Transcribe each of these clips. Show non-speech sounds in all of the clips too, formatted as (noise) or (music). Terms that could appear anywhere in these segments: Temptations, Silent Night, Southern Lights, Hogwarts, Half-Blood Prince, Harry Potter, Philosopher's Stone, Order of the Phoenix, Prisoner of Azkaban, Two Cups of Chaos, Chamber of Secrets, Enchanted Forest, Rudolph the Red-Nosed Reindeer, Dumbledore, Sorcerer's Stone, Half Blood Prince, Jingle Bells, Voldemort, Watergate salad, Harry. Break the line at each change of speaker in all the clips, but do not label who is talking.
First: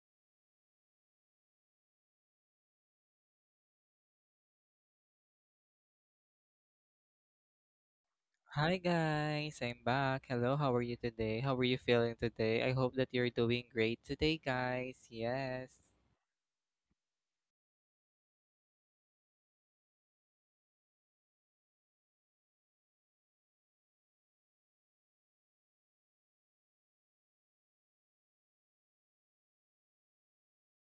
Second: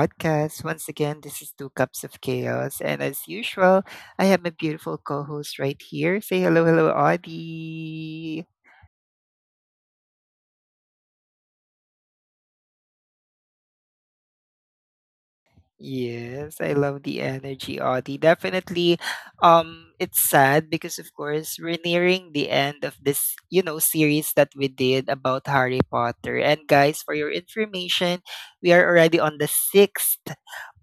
podcast. Once again, this is Two Cups of Chaos, and as usual, I have my beautiful co host right here. Say hello, hello, Audie.
Hi guys, I'm back. Hello, how are you today? How are you feeling today? I hope that you're doing great today, guys. Yes.
Yes, I love the energy, Audie. Definitely, it's sad because, of course, we're nearing the end of this, series that we did about Harry Potter. And guys, for your information, we are already on the sixth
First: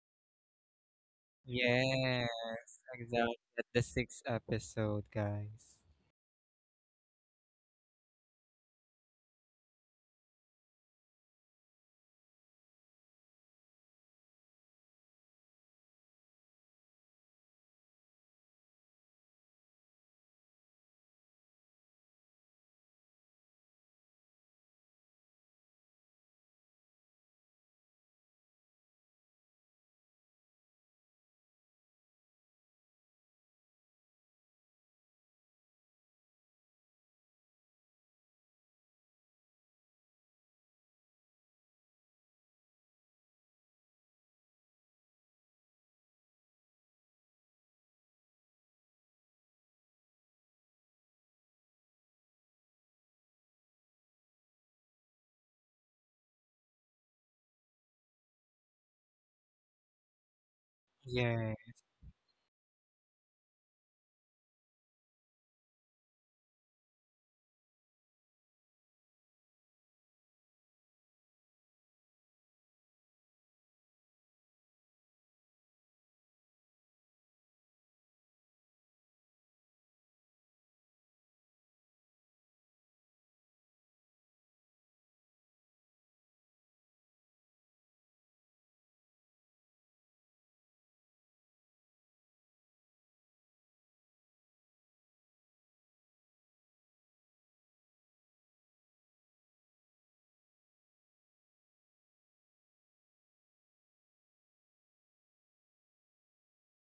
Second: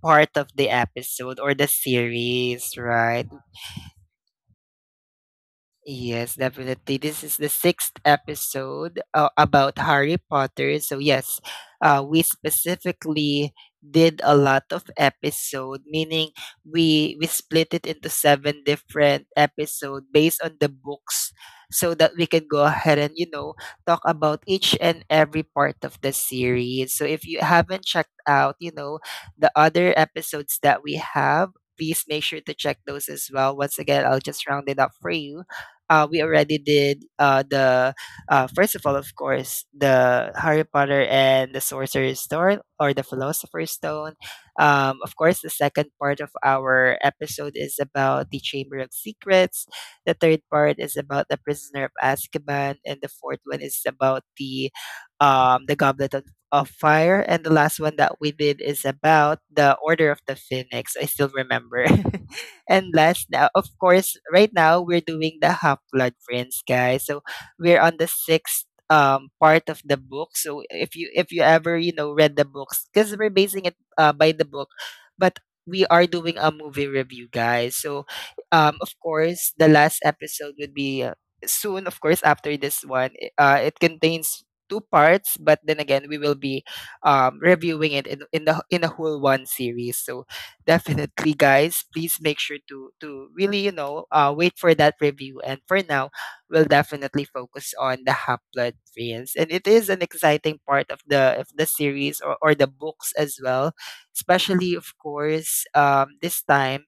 part of the episode or the
Yes,
series, right?
exactly. At the sixth episode, guys.
Yes, definitely. This is the sixth episode about Harry Potter. So, yes, we specifically did a lot of episode, meaning we split it into seven different episode based on the books, so that we can go ahead and talk about each and every part of the series. So, if you haven't checked out, the other episodes that we have. Please make sure to check those as well. Once again, I'll just round it up for you. Uh, we already did the first of all, of course, the Harry Potter and the Sorcerer's Stone or the Philosopher's Stone. Of course, the second part of our episode is about the Chamber of Secrets. The third part is about the Prisoner of Azkaban, and the fourth one is about the Goblet of Fire, and the last one that we did is about the Order of the Phoenix. I still
Yes.
remember. (laughs) And last now, of course, right now we're doing the Half Blood Prince, guys. So we're on the sixth part of the book. So if you ever read the books, because we're basing it by the book, but we are doing a movie review, guys. So of course the last episode would be soon. Of course after this one, it contains two parts, but then again we will be reviewing it in in the whole one series. So definitely, guys. Please make sure to really, wait for that review. And for now, we'll definitely focus on the Half-Blood Prince, and it is an exciting part of the series or the books as well. Especially, of course, this time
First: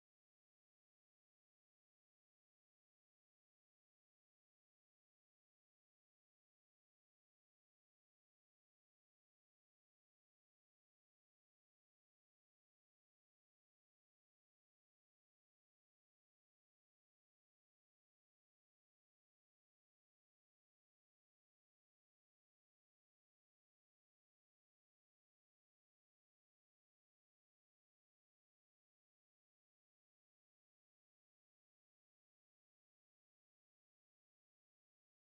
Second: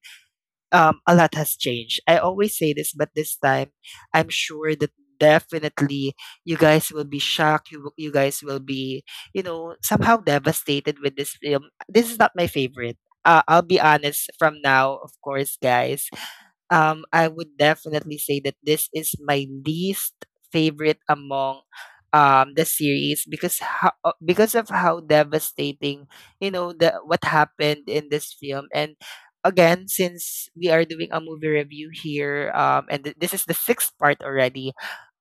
a lot has changed. I always say this, but this time, I'm sure that definitely you guys will be shocked. You guys will be, you know, somehow devastated with this film. This is not my favorite. I'll be honest from now, of course, guys. I would definitely say that this is my least favorite among the series because because of how devastating the what happened in this film. And again, since we are doing a movie review here, this is the sixth part already.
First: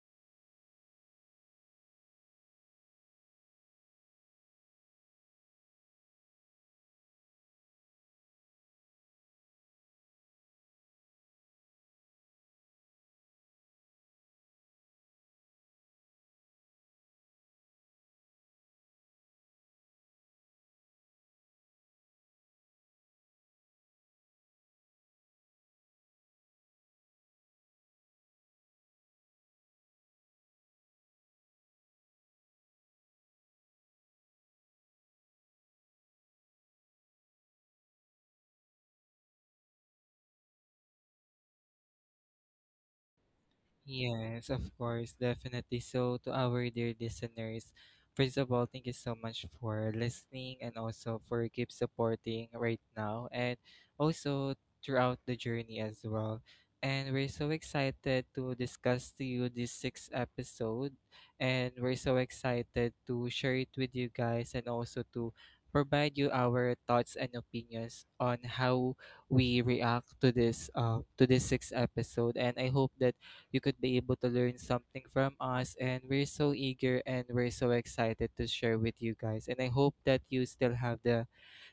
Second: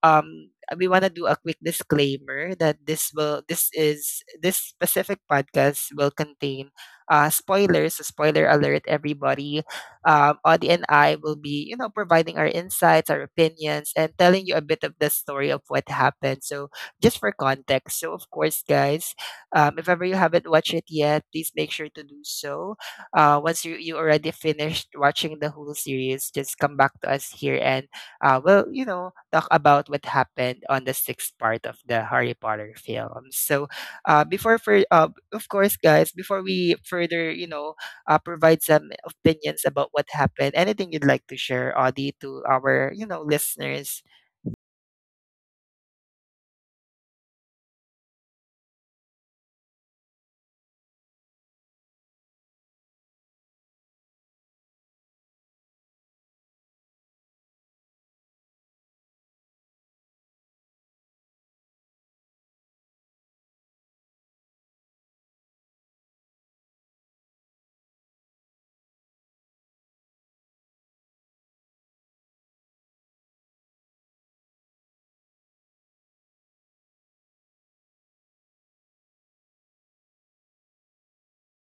Um, we want to do a quick disclaimer that this specific podcast will contain spoilers. So spoiler alert everybody, Audie and I will be, providing our insights, our opinions, and telling you a bit of the story of what happened, so just for context. So of course guys, if ever you haven't watched it yet, please make sure to do so. Uh, once you already finished watching the whole series, just come back to us here and will, talk about what happened on the sixth part of the Harry Potter film. So, of course, guys, before we further, provide some opinions about what happened, anything you'd like to share, Audie, to our, listeners?
Yes, of course, definitely. So, to our dear listeners, first of all, thank you so much for listening and also for keep supporting right now and also throughout the journey as well. And we're so excited to discuss to you this sixth episode, and we're so excited to share it with you guys and also to provide you our thoughts and opinions on how we react to this sixth episode. And I hope that you could be able to learn something from us. And we're so eager and we're so excited to share with you guys. And I hope that you still have the,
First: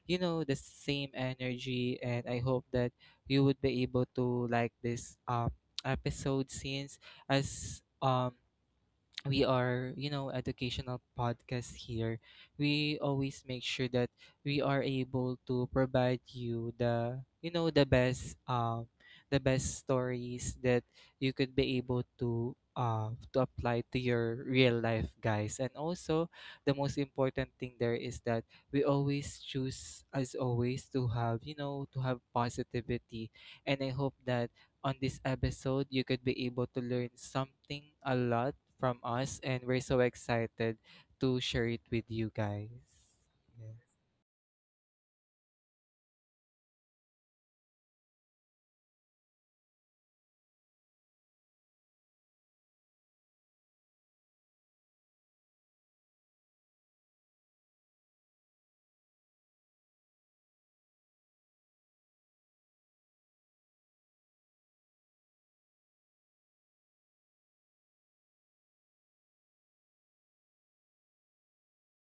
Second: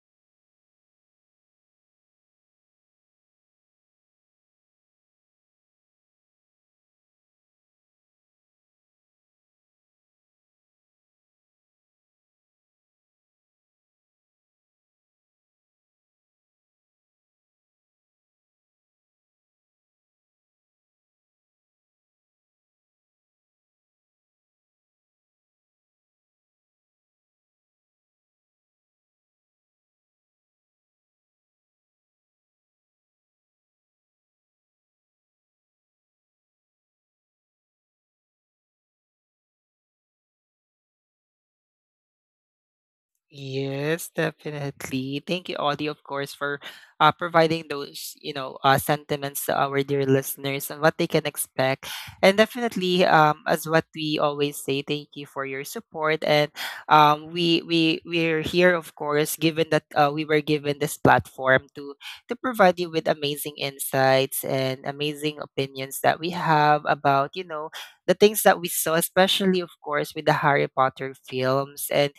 you know, the same energy. And I hope that you would be able to like this episode, since as we are educational podcast here. We always make sure that we are able to provide you the you know the best stories that you could be able to apply to your real life, guys. And also, the most important thing there is that we always choose, as always, to have positivity. And I hope that on this episode, you could be able to learn something a lot from us, and we're so excited to share it with you guys. Yes.
Yes, definitely. Thank you, Audie, of course, for providing those, sentiments to our dear listeners and what they can expect. And definitely, as what we always say, thank you for your support. And we're here, of course, given that we were given this platform to provide you with amazing insights and amazing opinions that we have about, the things that we saw, especially, of course, with the Harry Potter films. And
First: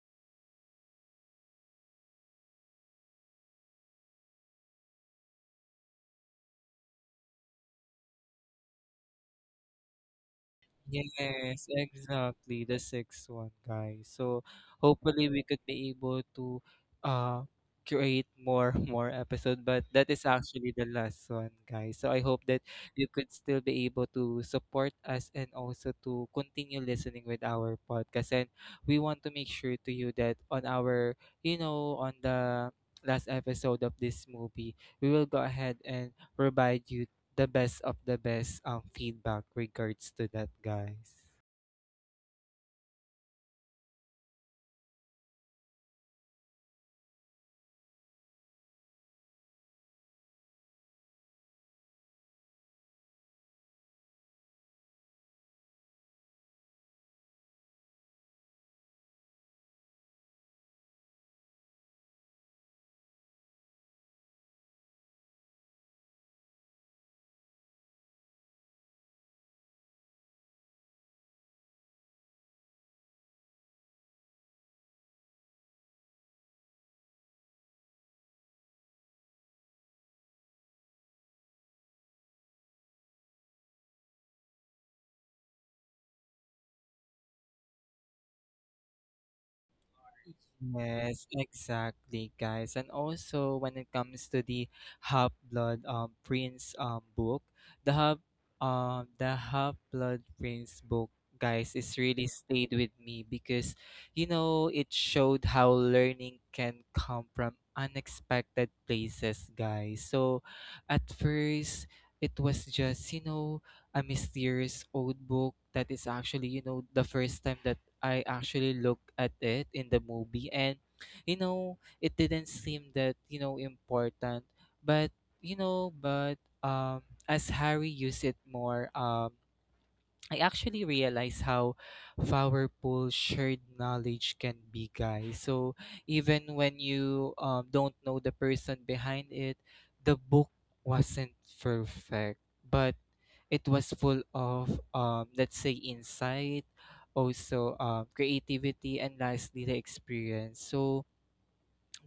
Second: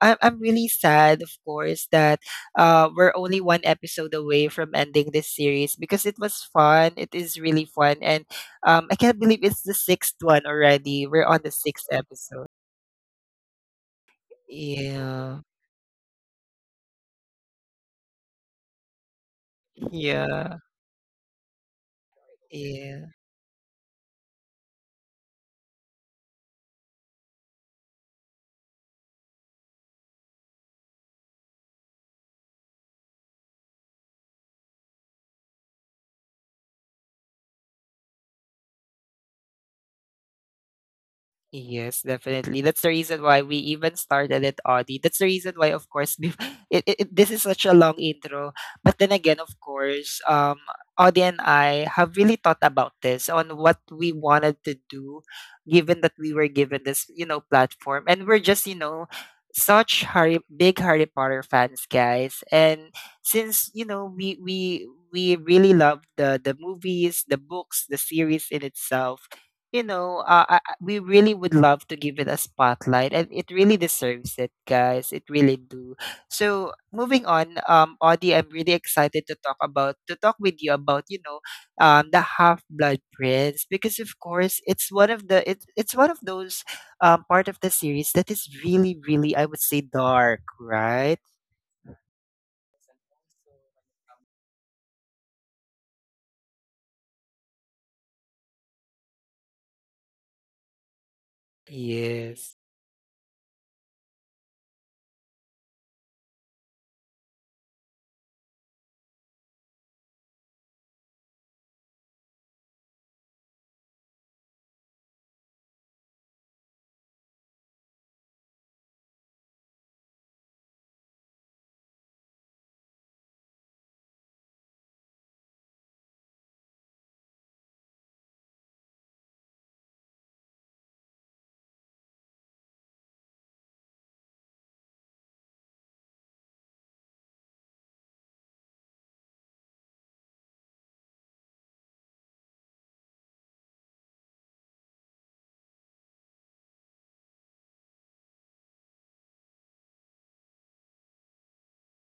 I- am I'm really sad, of course, that we're only one episode away from ending this series because it was fun. It is really fun, and I can't believe it's the sixth one already. We're on the
Yes,
sixth episode.
exactly. The sixth one, guys. So hopefully,
Yeah,
we could be able to uh create more (laughs) more episode, but that is
yeah,
actually the last one, guys. So I hope that you
yeah.
could still be able to support us and also to continue listening with our podcast. And we want to make sure to you that on our, you know, on the last episode of this movie, we will go ahead and provide you the best of the best feedback regards to that, guys.
Yes, definitely. That's the reason why we even started it, Audi. That's the reason why, of course, (laughs) this is such a long intro. But then again, of course, Audi and I have really thought about this on what we wanted to do, given that we were given this, platform, and we're just, you know, such Harry big Harry Potter fans, guys. And since, we really love the movies, the books, the series in itself, we really would love to give it a spotlight, and it really deserves it, guys. It really do. So moving on, Audie, I'm really excited to talk with you about, the Half Blood Prince, because of course it's one of those part of the series that is really really, I would say, dark, right?
Yes, exactly, guys. And also, when it comes to the Half Blood Prince book, the Half the Half Blood Prince book, guys, is really
Yes.
stayed with me because it showed how learning can come from unexpected places, guys. So, at first, it was just a mysterious old book that is actually the first time that I actually looked at it in the movie, and it didn't seem that important, but you know but as Harry used it more, I actually realize how powerful shared knowledge can be, guys. So even when you don't know the person behind it, the book wasn't perfect, but it was full of, let's say, insight, also creativity, and lastly, the experience. So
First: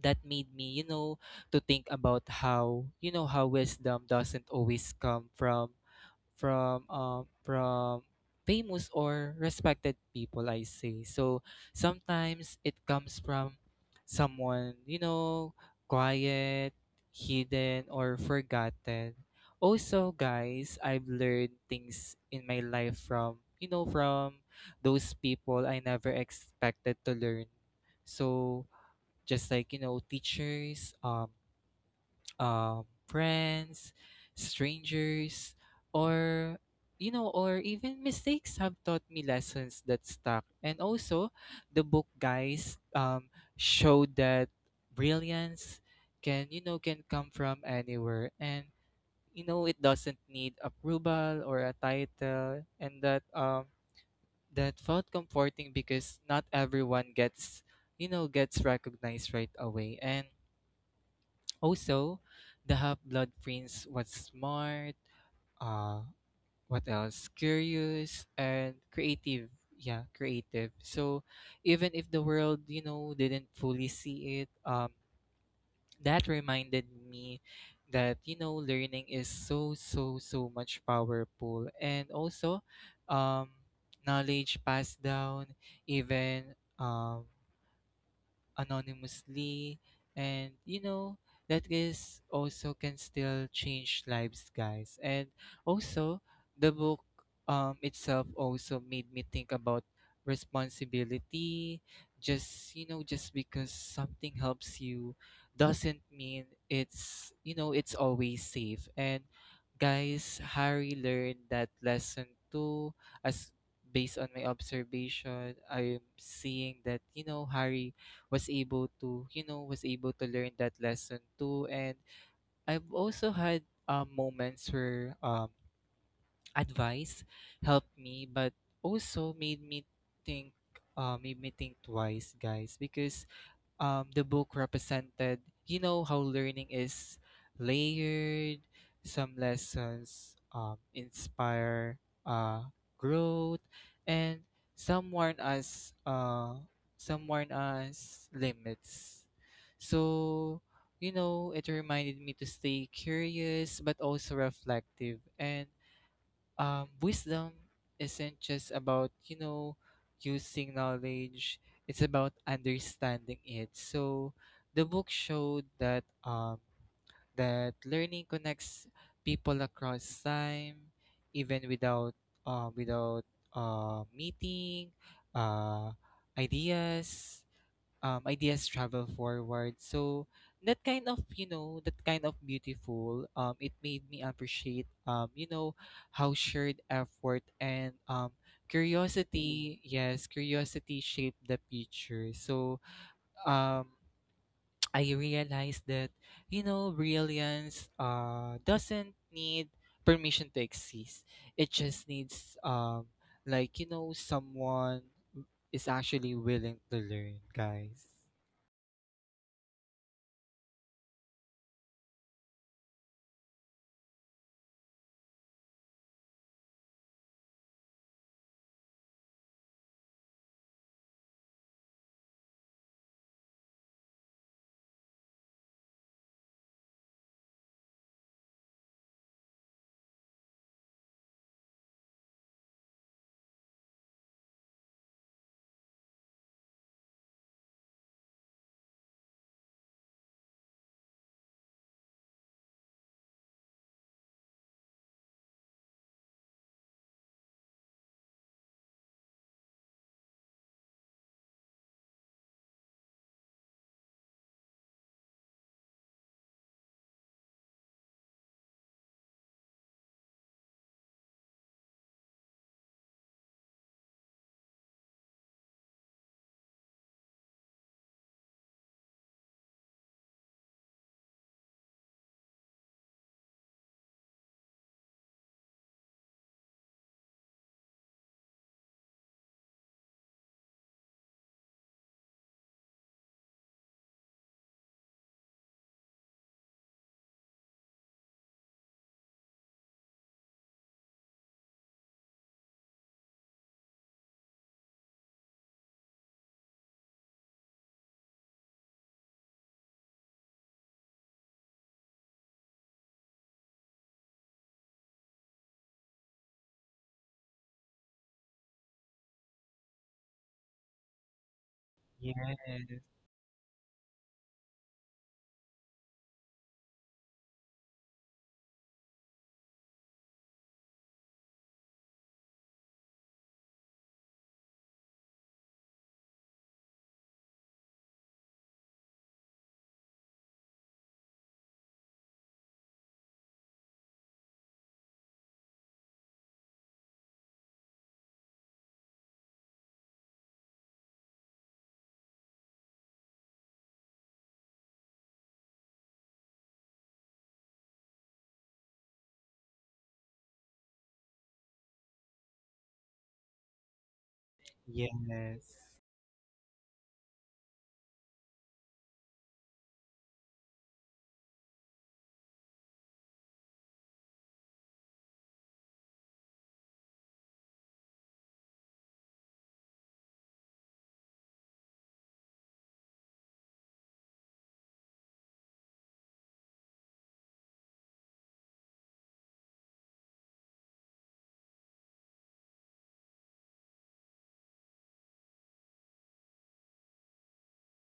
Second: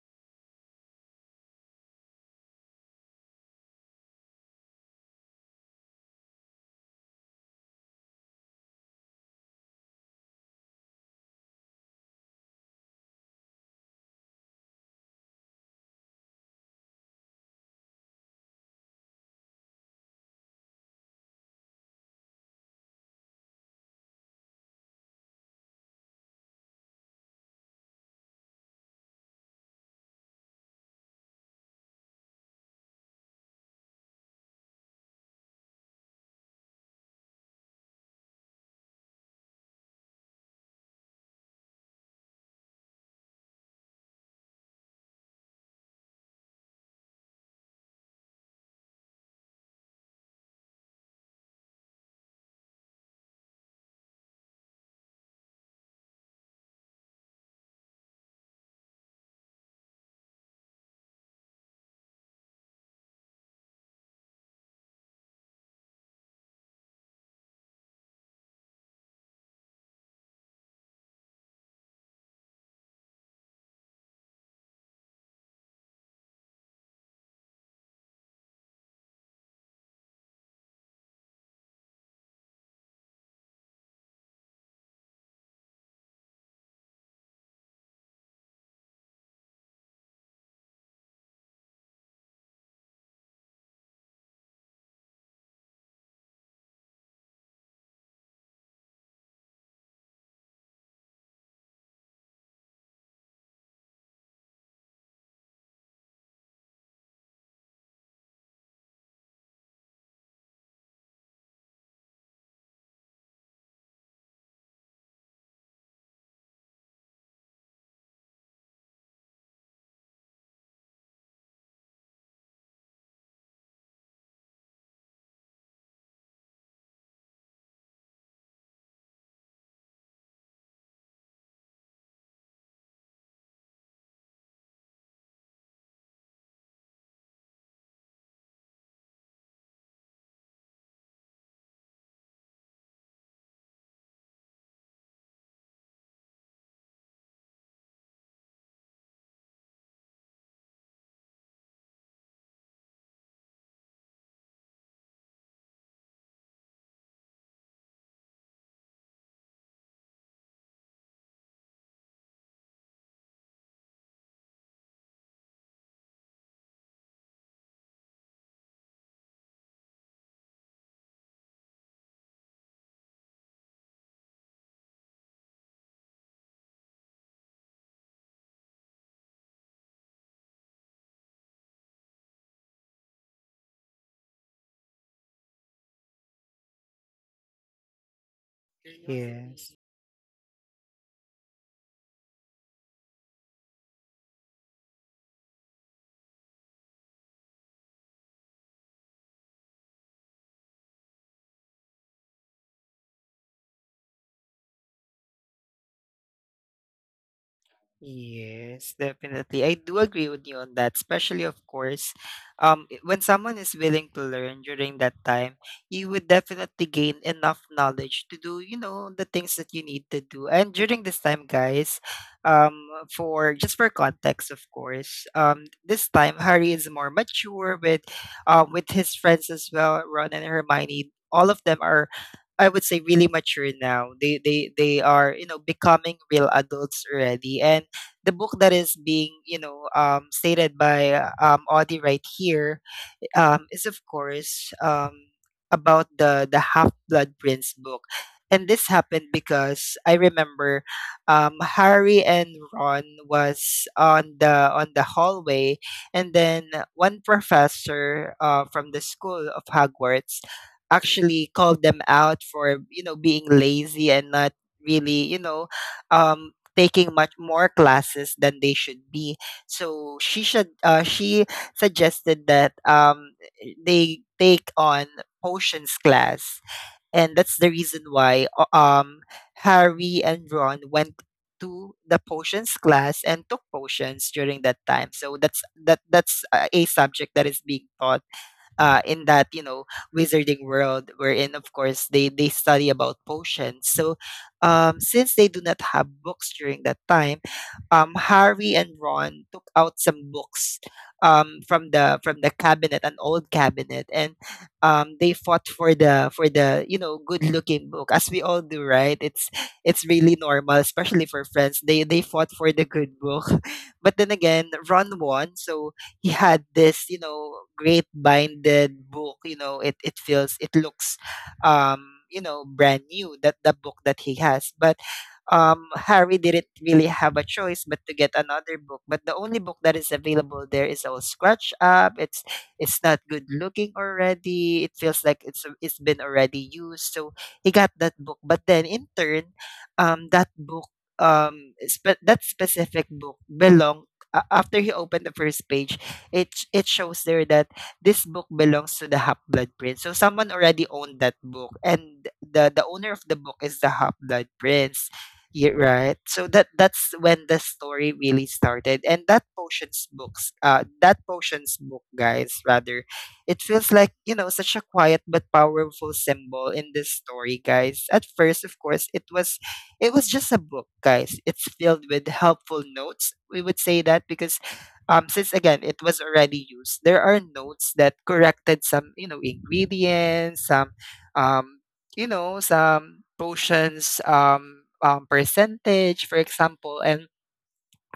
that made me, to think about how wisdom doesn't always come from famous or respected people, I say. So sometimes it comes from someone, quiet, hidden, or forgotten. Also guys, I've learned things in my life from those people I never expected to learn. So just like, teachers, friends, strangers, or or even mistakes have taught me lessons that stuck. And also, the book, guys, showed that brilliance can you know can come from anywhere, and it doesn't need approval or a title, and that felt comforting because not everyone gets you know gets recognized right away. And also, the Half Blood Prince was smart, uh, what else? Curious and creative. Yeah, creative. So even if the world, didn't fully see it, that reminded me that learning is so, so, so much powerful. And also, um, knowledge passed down, even anonymously, and that is also can still change lives, guys. And also, the book itself also made me think about responsibility. Just because something helps you doesn't mean it's you know it's always safe. And guys, Harry learned that lesson too, as based on my observation, I'm seeing that Harry was able to learn that lesson too. And I've also had moments where advice helped me, but also think, made me think twice, guys, because the book represented, how learning is layered. Some lessons, inspire uh, growth, and some warn us, uh, some warn us limits. So, it reminded me to stay curious but also reflective. And wisdom isn't just about using knowledge. It's about understanding it. So the book showed that learning connects people across time, even without meeting. uh, ideas ideas travel forward. So that kind of beautiful, it made me appreciate, how shared effort and,
Yes.
curiosity shaped the picture. So, um, (tsk) I realized that brilliance doesn't need permission to exist. It just needs, like, someone is actually willing to learn, guys.
Yes, definitely. I do agree with you on that, especially of course, when someone is willing to learn during that time, you would definitely gain enough knowledge to do, the things that you need to do. And during this time, guys, um, for just for context, of course, this time Harry is more mature with his friends as well, Ron and Hermione. All of them are, I would say, really mature now. They are, you know, becoming real adults already, and the book that is being, stated by Audie right here, is of course, about the Half Blood Prince book, and this happened because I remember, Harry and Ron was on the hallway, and then one professor from the school of Hogwarts actually called them out for, being lazy and not really, taking much more classes than they should be. So she suggested that, they take on potions class, and that's the reason why Harry and Ron went to the potions class and took potions during that time. So that's that that's a subject that is being taught in that, wizarding world, wherein of course they study about potions. So since they do not have books during that time, Harry and Ron took out some books, from the cabinet, an old cabinet, and they fought for the you know, good looking book, as we all do, right? It's really normal, especially for friends. They fought
Yes,
for the good book. (laughs) But then again, Ron won, so he had this, you know, great binded book. You know, it feels it looks, um, you know, brand new. That the book that he has, but Harry didn't really have a choice but to get another book. But the only book that is available there is all scratched up. It's not good looking already. It feels like it's been already used. So he got that book. But then in turn, um, that book, that specific book belonged. After he opened the first page, it shows there that this book belongs to the Half Blood Prince. So someone already owned that book, and the owner of the book is the Half Blood Prince. Yeah,
yes,
right. So that that's when the story really started. And that potions books, that potions book, guys, rather, it feels like, you know, such a quiet but powerful symbol in this story, guys. At first, of course, it was just a book, guys. It's filled with helpful notes, we would say that, because since again, it was already used, there are notes that corrected some, you know, ingredients, some um, you know, some potions percentage, for example. And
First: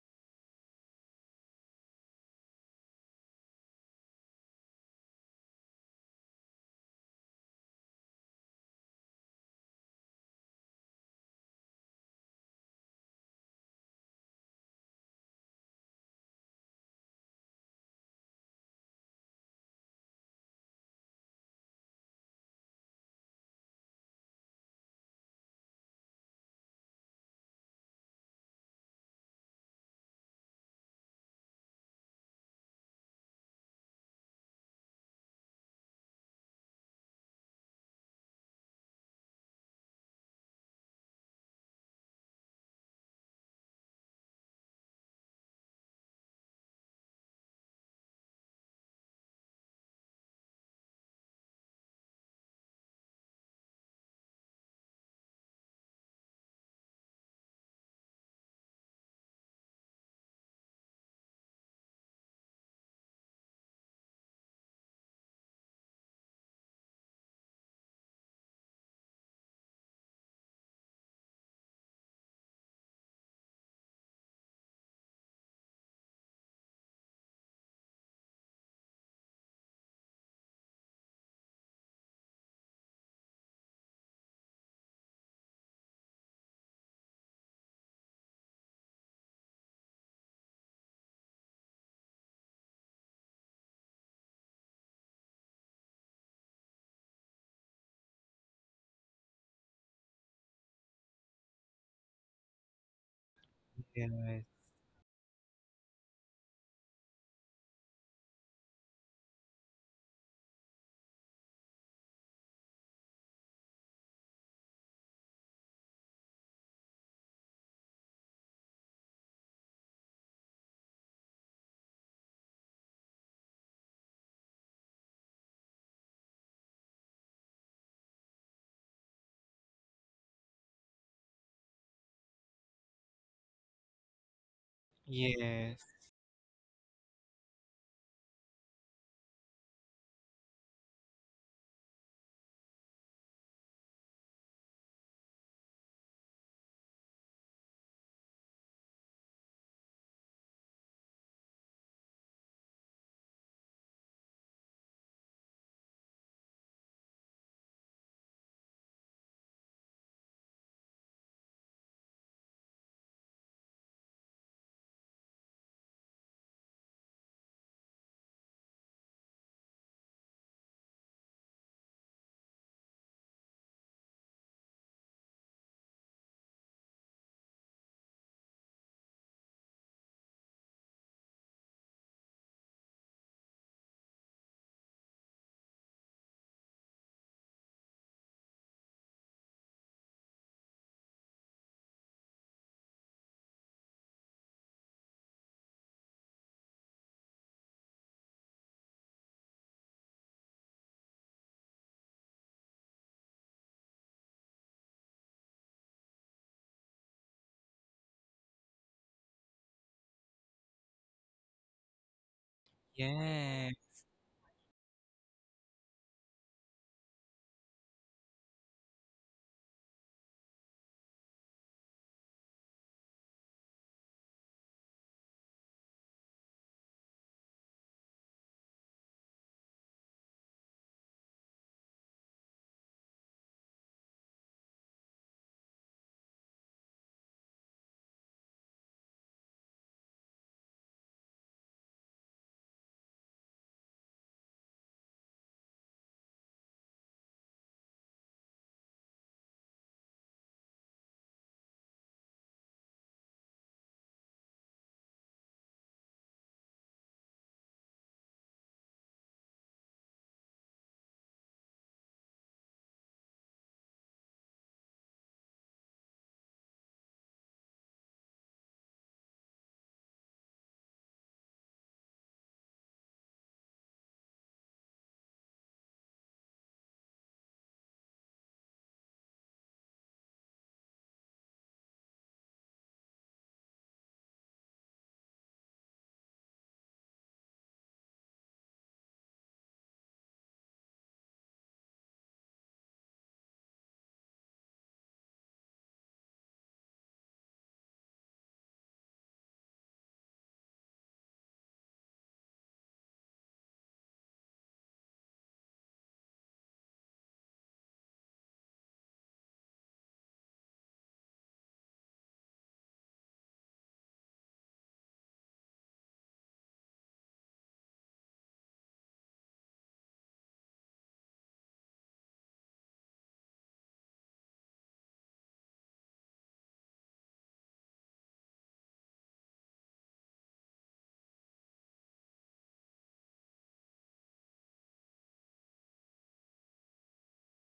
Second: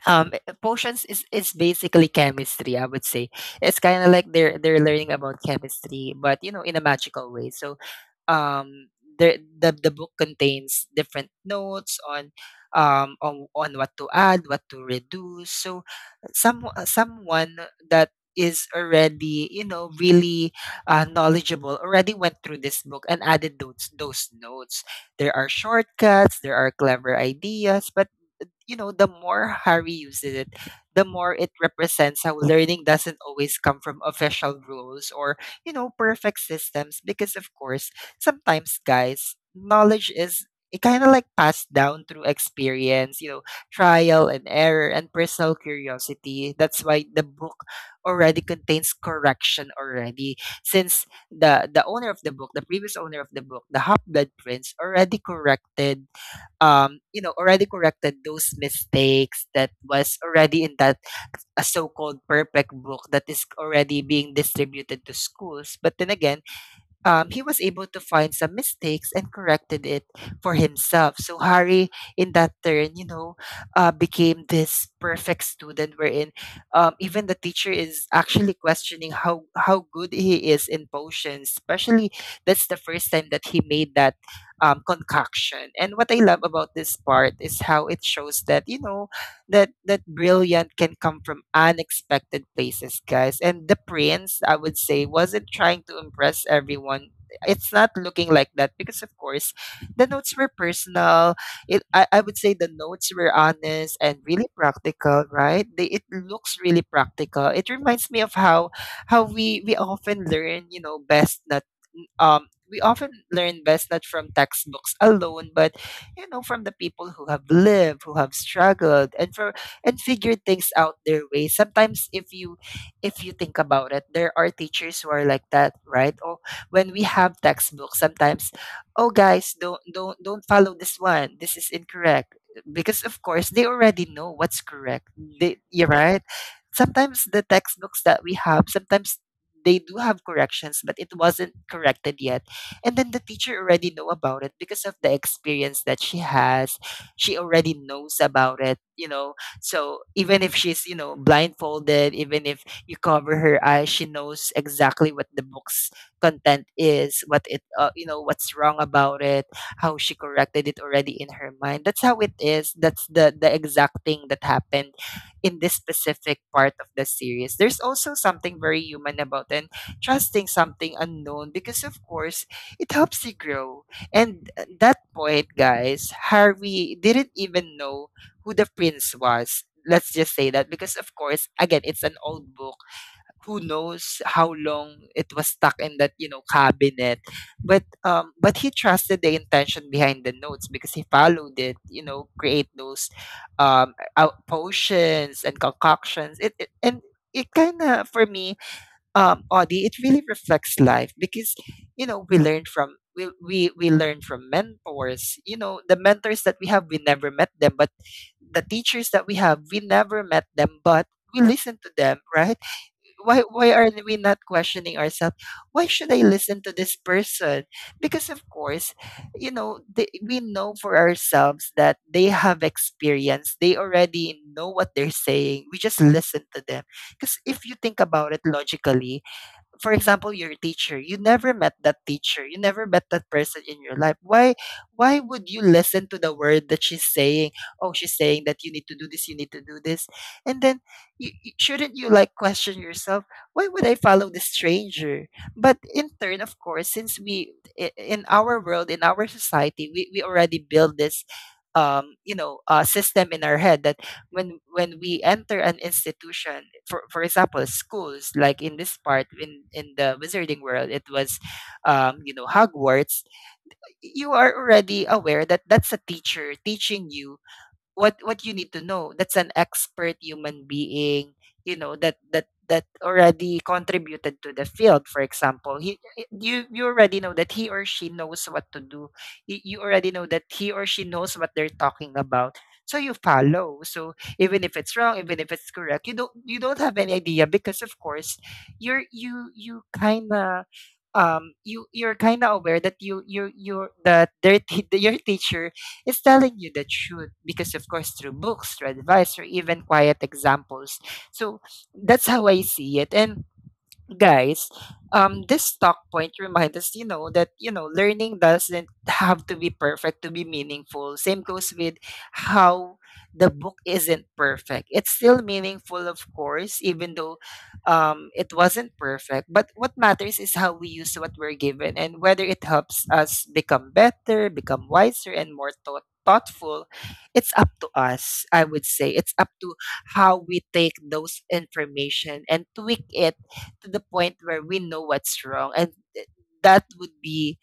potions is basically chemistry. I would say it's kind of like they're learning about chemistry, but you know, in a magical way. So um the book contains different notes on on what to add, what to reduce. So someone that is already, you know, really knowledgeable already went through this book and added those notes. There are shortcuts, there are clever ideas, but you know, the more Harry uses it, the more it represents how learning doesn't always come from official rules or, you know, perfect systems. Because, of course, sometimes, guys, knowledge is it kind of like passed down through experience, you know, trial and error and personal curiosity. That's why the book already contains correction already, since the owner of the book, the previous owner of the book, the Half Blood Prince, already corrected you know, already corrected those mistakes that was already in that a so-called perfect book that is already being distributed to schools. But then again, he was able to find some mistakes and corrected it for himself. So Harry, in that turn, you know, became this perfect student wherein even the teacher is actually questioning how good he is in potions. Especially that's the first time that he made that concoction. And what I love about this part is how it shows that you know that brilliant can come from unexpected places, guys. And the prince, I would say, wasn't trying to impress everyone. It's not looking like that because, of course, the notes were personal. I would say the notes were honest and
yes,
really practical, right? They, it looks really practical. It reminds me of how how we often learn, you know, best not we often learn best not from textbooks alone, but you know from the people who have lived, who have struggled, and for and figured things out their way. Sometimes, if you think about it, there are teachers who are like that, right? Or when we have textbooks sometimes, oh guys, don't follow this one, this is incorrect, because of course they already know what's correct. They,
yes,
you're right, sometimes the textbooks that we have sometimes they do have corrections but it wasn't corrected yet, and then the teacher already know about it because of the experience that she has. She already knows about it, you know. So even if she's, you know, blindfolded, even if you cover her eyes, she knows exactly what the book's content is, what it, you know, what's wrong about it, how she corrected it already in her mind. That's how it is. That's the exact thing that happened in this specific part of the series. There's also something very human about and trusting something unknown because of course it helps you grow. And at that point, guys, Harvey didn't even know who the prince was. Let's just say that because, of course, again, it's an old book. Who knows how long it was stuck in that, you know, cabinet? But he trusted the intention behind the notes because he followed it. You know, create those out potions and concoctions. It kind of, for me, Audie, it really reflects life because you know we learn from, we learn from mentors. You know, the mentors that we have, we never met them, but the teachers that we have, we never met them, but we listen to them, right? Why are
yes.
we not questioning ourselves? Why should I listen to this person? Because of course, you know, they, we know for ourselves that they have experience. They already know what they're saying. We just listen to them because, if you think about it logically, for example, your teacher, you never met that teacher, you never met that person in your life. Why would you listen to the word that she's saying? Oh, she's saying that you need to do this, you need to do this. And then shouldn't you like question yourself, why would I follow this stranger? But in turn, of course, since in our world, in our society, we already build this you know, system in our head that, when we enter an institution, for example schools, like in this part, in the wizarding world, it was you know, Hogwarts, you are already aware that that's a teacher teaching you what you need to know. That's an expert human being, you know, that that already contributed to the field. For example, you, you already know that he or she knows what to do. You already know that he or she knows what they're talking about, so you follow. So even if it's wrong, even if it's correct, you don't, you don't have any idea, because of course you kind of, you you're kind of aware that you you're that their te- (laughs) your teacher is telling you the truth because of course, through books, through advice, or even quiet examples. So that's how I see it. And guys, this talk point reminds us, you know, that you know, learning doesn't have to be perfect to be meaningful. Same goes with how the book isn't perfect. It's still meaningful, of course, even though it wasn't perfect. But what matters is how we use what we're given and whether it helps us become better, become wiser, and more thoughtful. It's up to us, I would say. It's up to how we take those information and tweak it to the point where we know what's wrong, and that would be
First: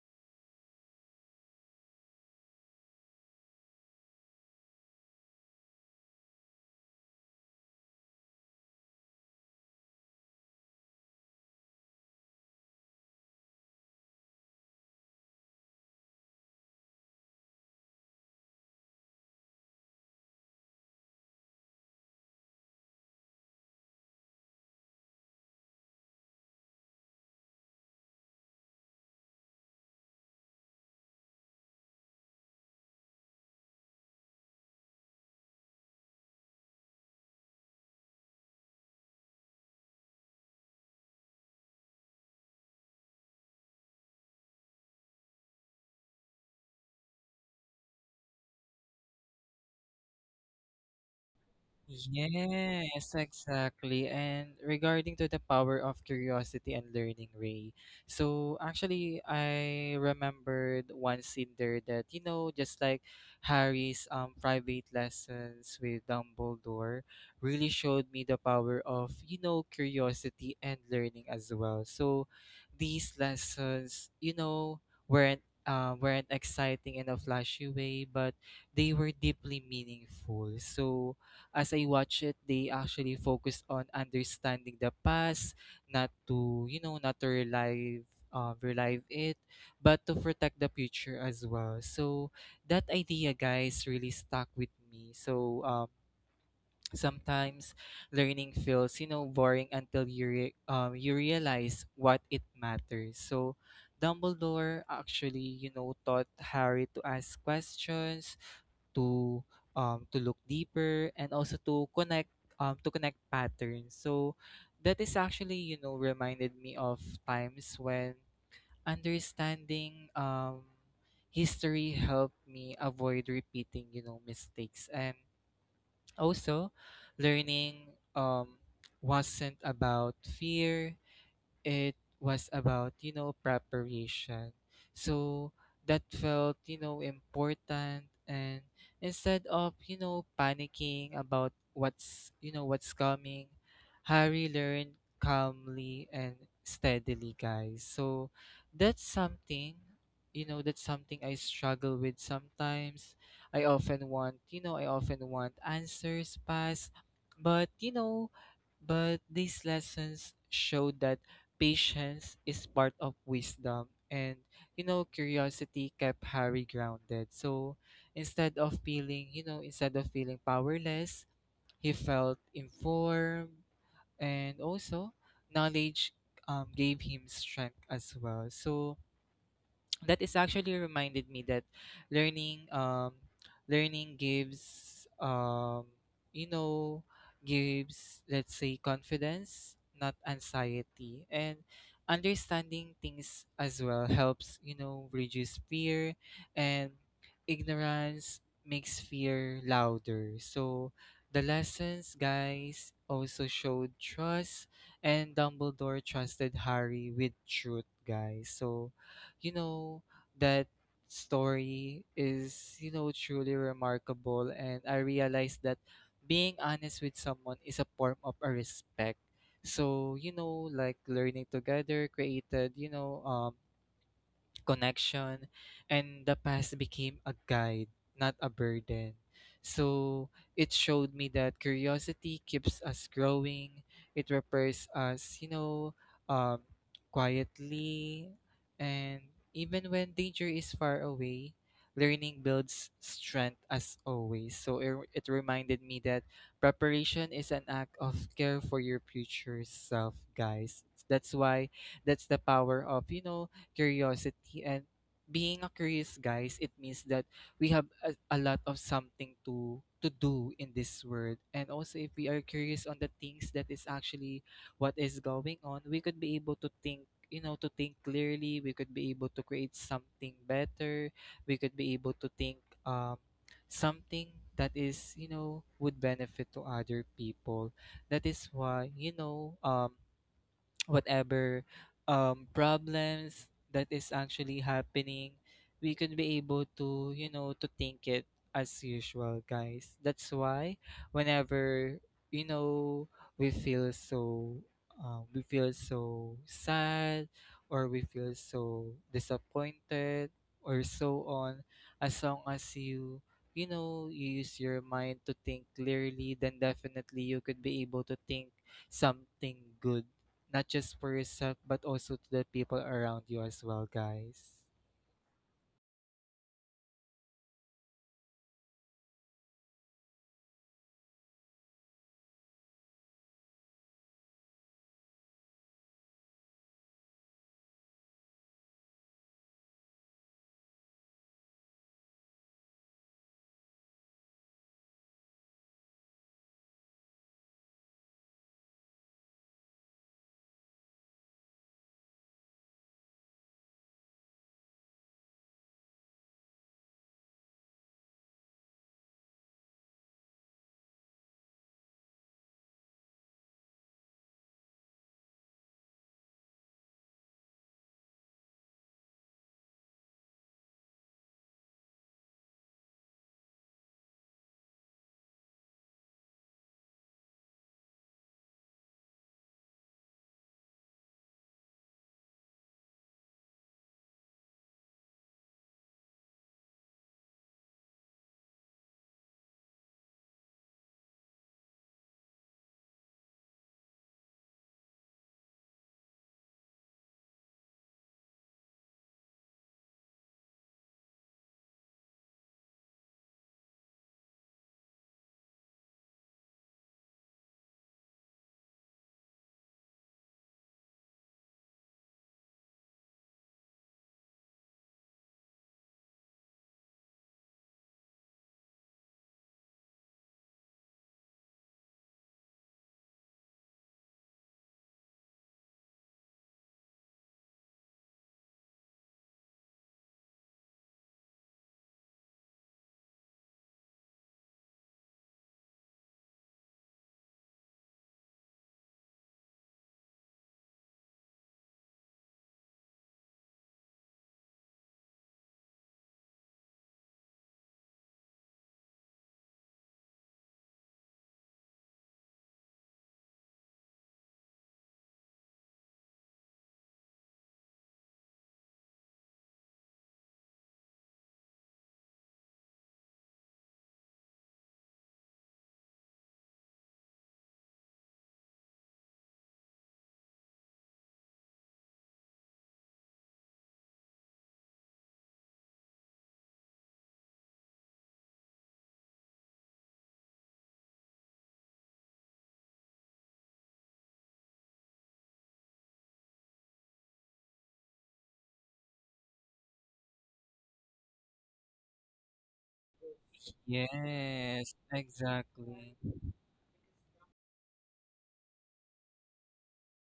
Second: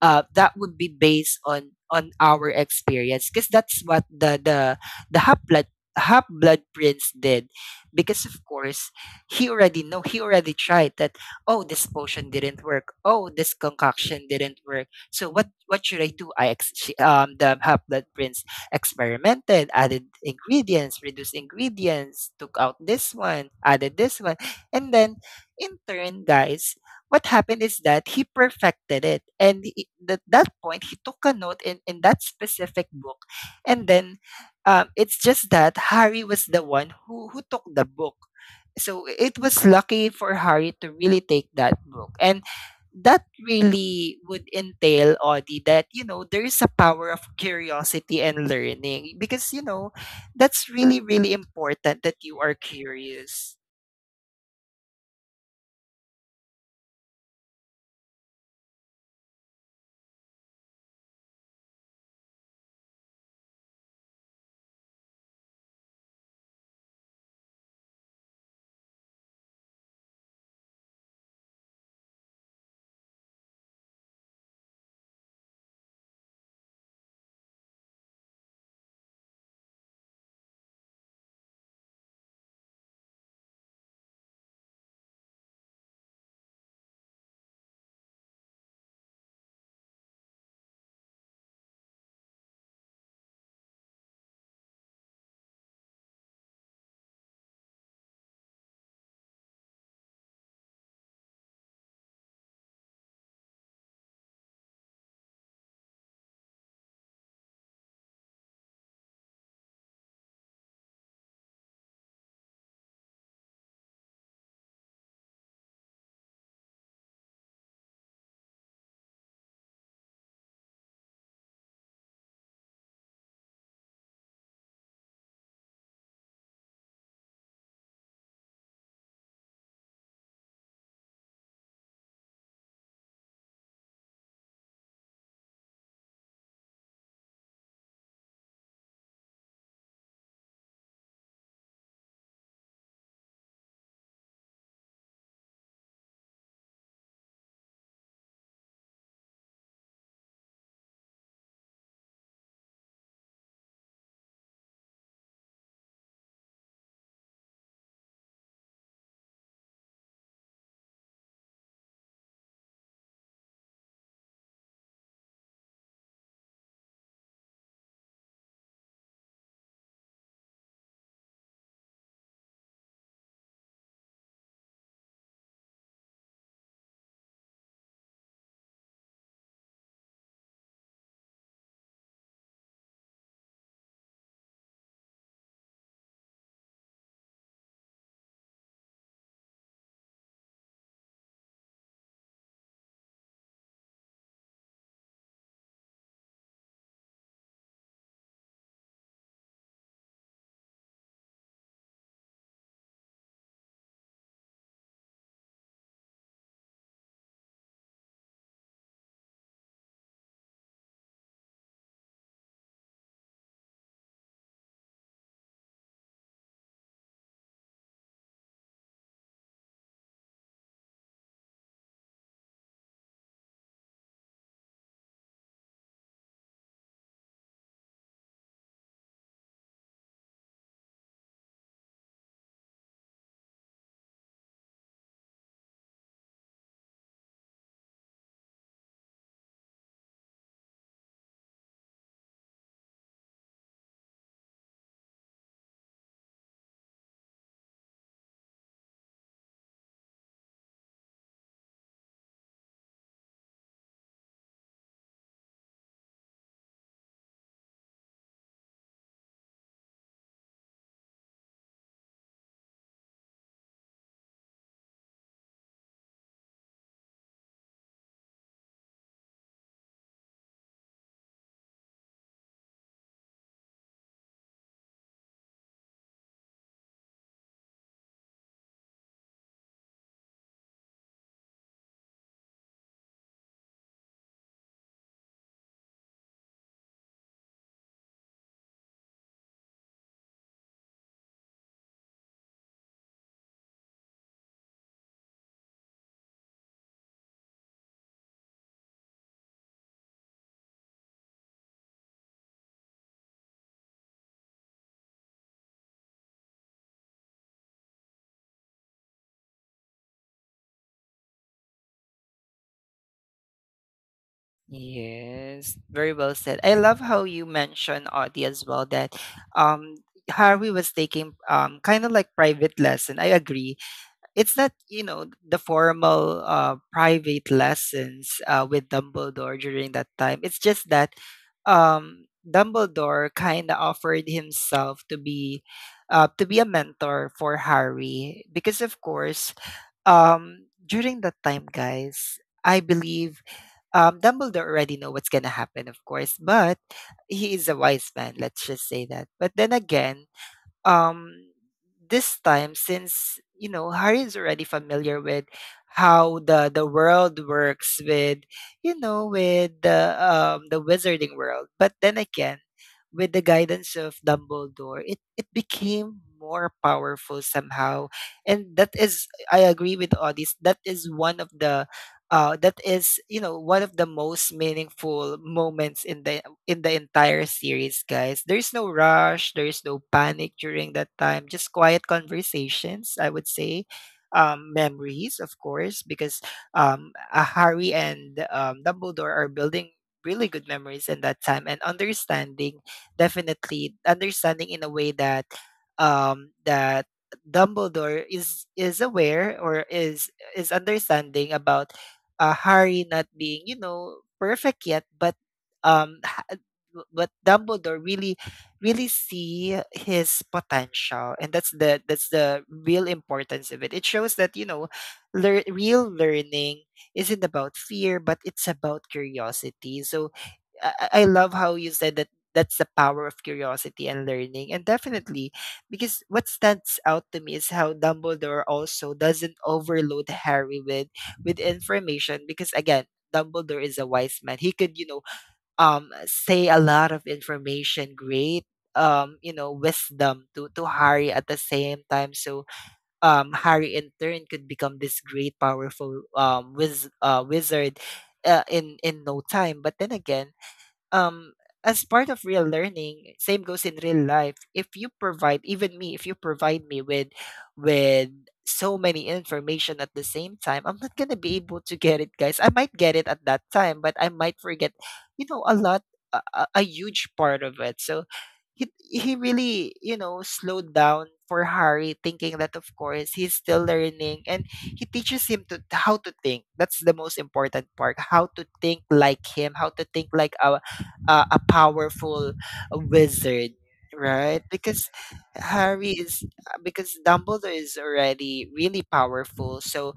that would be based on our experience, because that's what the half blood prince did. Because of course, he already know, he already tried that. Oh, this potion didn't work, oh this concoction didn't work, so what should I do? The half blood prince experimented, added ingredients, reduced ingredients, took out this one, added this one. And then, in turn, guys, what happened is that he perfected it. And he, at that point, he took a note in that specific book. And then it's just that Harry was the one who took the book. So it was lucky for Harry to really take that book. And that really would entail, Audie, that, you know, there is a power of curiosity and learning because, you know, that's really, really important that you are
Yes,
curious.
exactly. And regarding to the power of curiosity and learning, Ray. So actually, I remembered one scene there that, just like Harry's private lessons with Dumbledore, really showed me the power of curiosity and learning as well. So these lessons, weren't weren't exciting in a flashy way, but they were deeply meaningful. So as I watch it, they actually focus on understanding the past, not to relive it, but to protect the future as well. So that idea, guys, really stuck with me. So sometimes learning feels, boring until you realize what it matters. So Dumbledore actually, taught Harry to ask questions to to look deeper, and also to connect patterns. So that is actually reminded me of times when understanding, history helped me avoid repeating mistakes. And also, learning, wasn't about fear. It was about preparation. So that felt important, and instead of panicking about what's you know what's coming, Harry learned calmly and steadily, guys. So that's something that's something I struggle with sometimes. I often want answers fast, but you know but these lessons showed that patience is part of wisdom, and curiosity kept Harry grounded. So instead of feeling powerless, he felt informed, and also knowledge, gave him strength as well. So that is actually reminded me that learning um learning gives you know gives let's say, confidence, not anxiety. And understanding things as well helps reduce fear, and ignorance makes fear louder. So the lessons, guys, also showed trust, and Dumbledore trusted Harry with truth, guys. So, you know, that story is, truly remarkable. And I realized that being honest with someone is a form of a respect. So, like learning together created, connection, and the past became a guide, not a burden. So it showed me that curiosity keeps us growing. It repairs us, um, quietly, and even when danger is far away, learning builds strength as always. So it reminded me that preparation is an act of care for your future self, guys. That's why that's the power of curiosity. And being a curious, guys, it means that we have a lot of something to do in this world, and also, if we are curious on the things that is actually what is going on, we could be able to think you know to think clearly. We could be able to create something better. We could be able to think, um something that is, would benefit to other people. That is why, whatever, problems that is actually happening, we could be able to think it as usual, guys. That's why, whenever, you know, we feel so, we feel so sad, or we feel so disappointed, or so on. As long as, you use your mind to think clearly, then definitely you could be able to think something good, not just for yourself, but also to the people around you as well, guys.
Yes, very well said. I love how you mentioned Audie as well that um Harvey was taking kind of like private lesson. I agree. It's not, you know, the formal private lessons with Dumbledore during that time. It's just that Dumbledore kind of offered himself to be a mentor for Harry, because of course, during that time guys, I believe Dumbledore already know what's gonna happen, of course, but he is a wise man. Let's just say that. But then again, um this time, since you know, Harry is already familiar with how the world works, with you know, with the wizarding world, but then again, with the guidance of Dumbledore, it became more powerful somehow. And that is, I agree with Odys, that is one of the that is, you know, one of the most meaningful moments in the entire series, guys. There's no rush, there's no panic during that time, just quiet conversations, I would say. Memories, of course, because Harry and Dumbledore are building really good memories in that time, and understanding, definitely understanding, in a way that that Dumbledore is aware, or is understanding about Harry not being, you know, perfect yet, but um, but Dumbledore really really see his potential, and that's the, that's the real importance of it. It shows that you know real learning isn't about fear, but it's about curiosity. So I love how you said that that's the power of curiosity and learning. And definitely, because what stands out to me is how Dumbledore also doesn't overload Harry with information, because again, Dumbledore is a wise man. He could, you know, say a lot of information, great you know, wisdom to Harry at the same time. So Harry in turn could become this great, powerful wizard in no time. But then again, um, as part of real learning, same goes in real life. If you provide, even me, if you provide me with so many information at the same time, I'm not gonna be able to get it, guys. I might get it at that time, but I might forget, you know, a lot, a huge part of it. So he really, you know, slowed down for Harry, thinking that of course he's still learning, and he teaches him to how to think. That's the most important part. How to think like him, how to think like our a powerful wizard, right?
Yes,
Because
exactly.
Harry is because Dumbledore is already really powerful. So,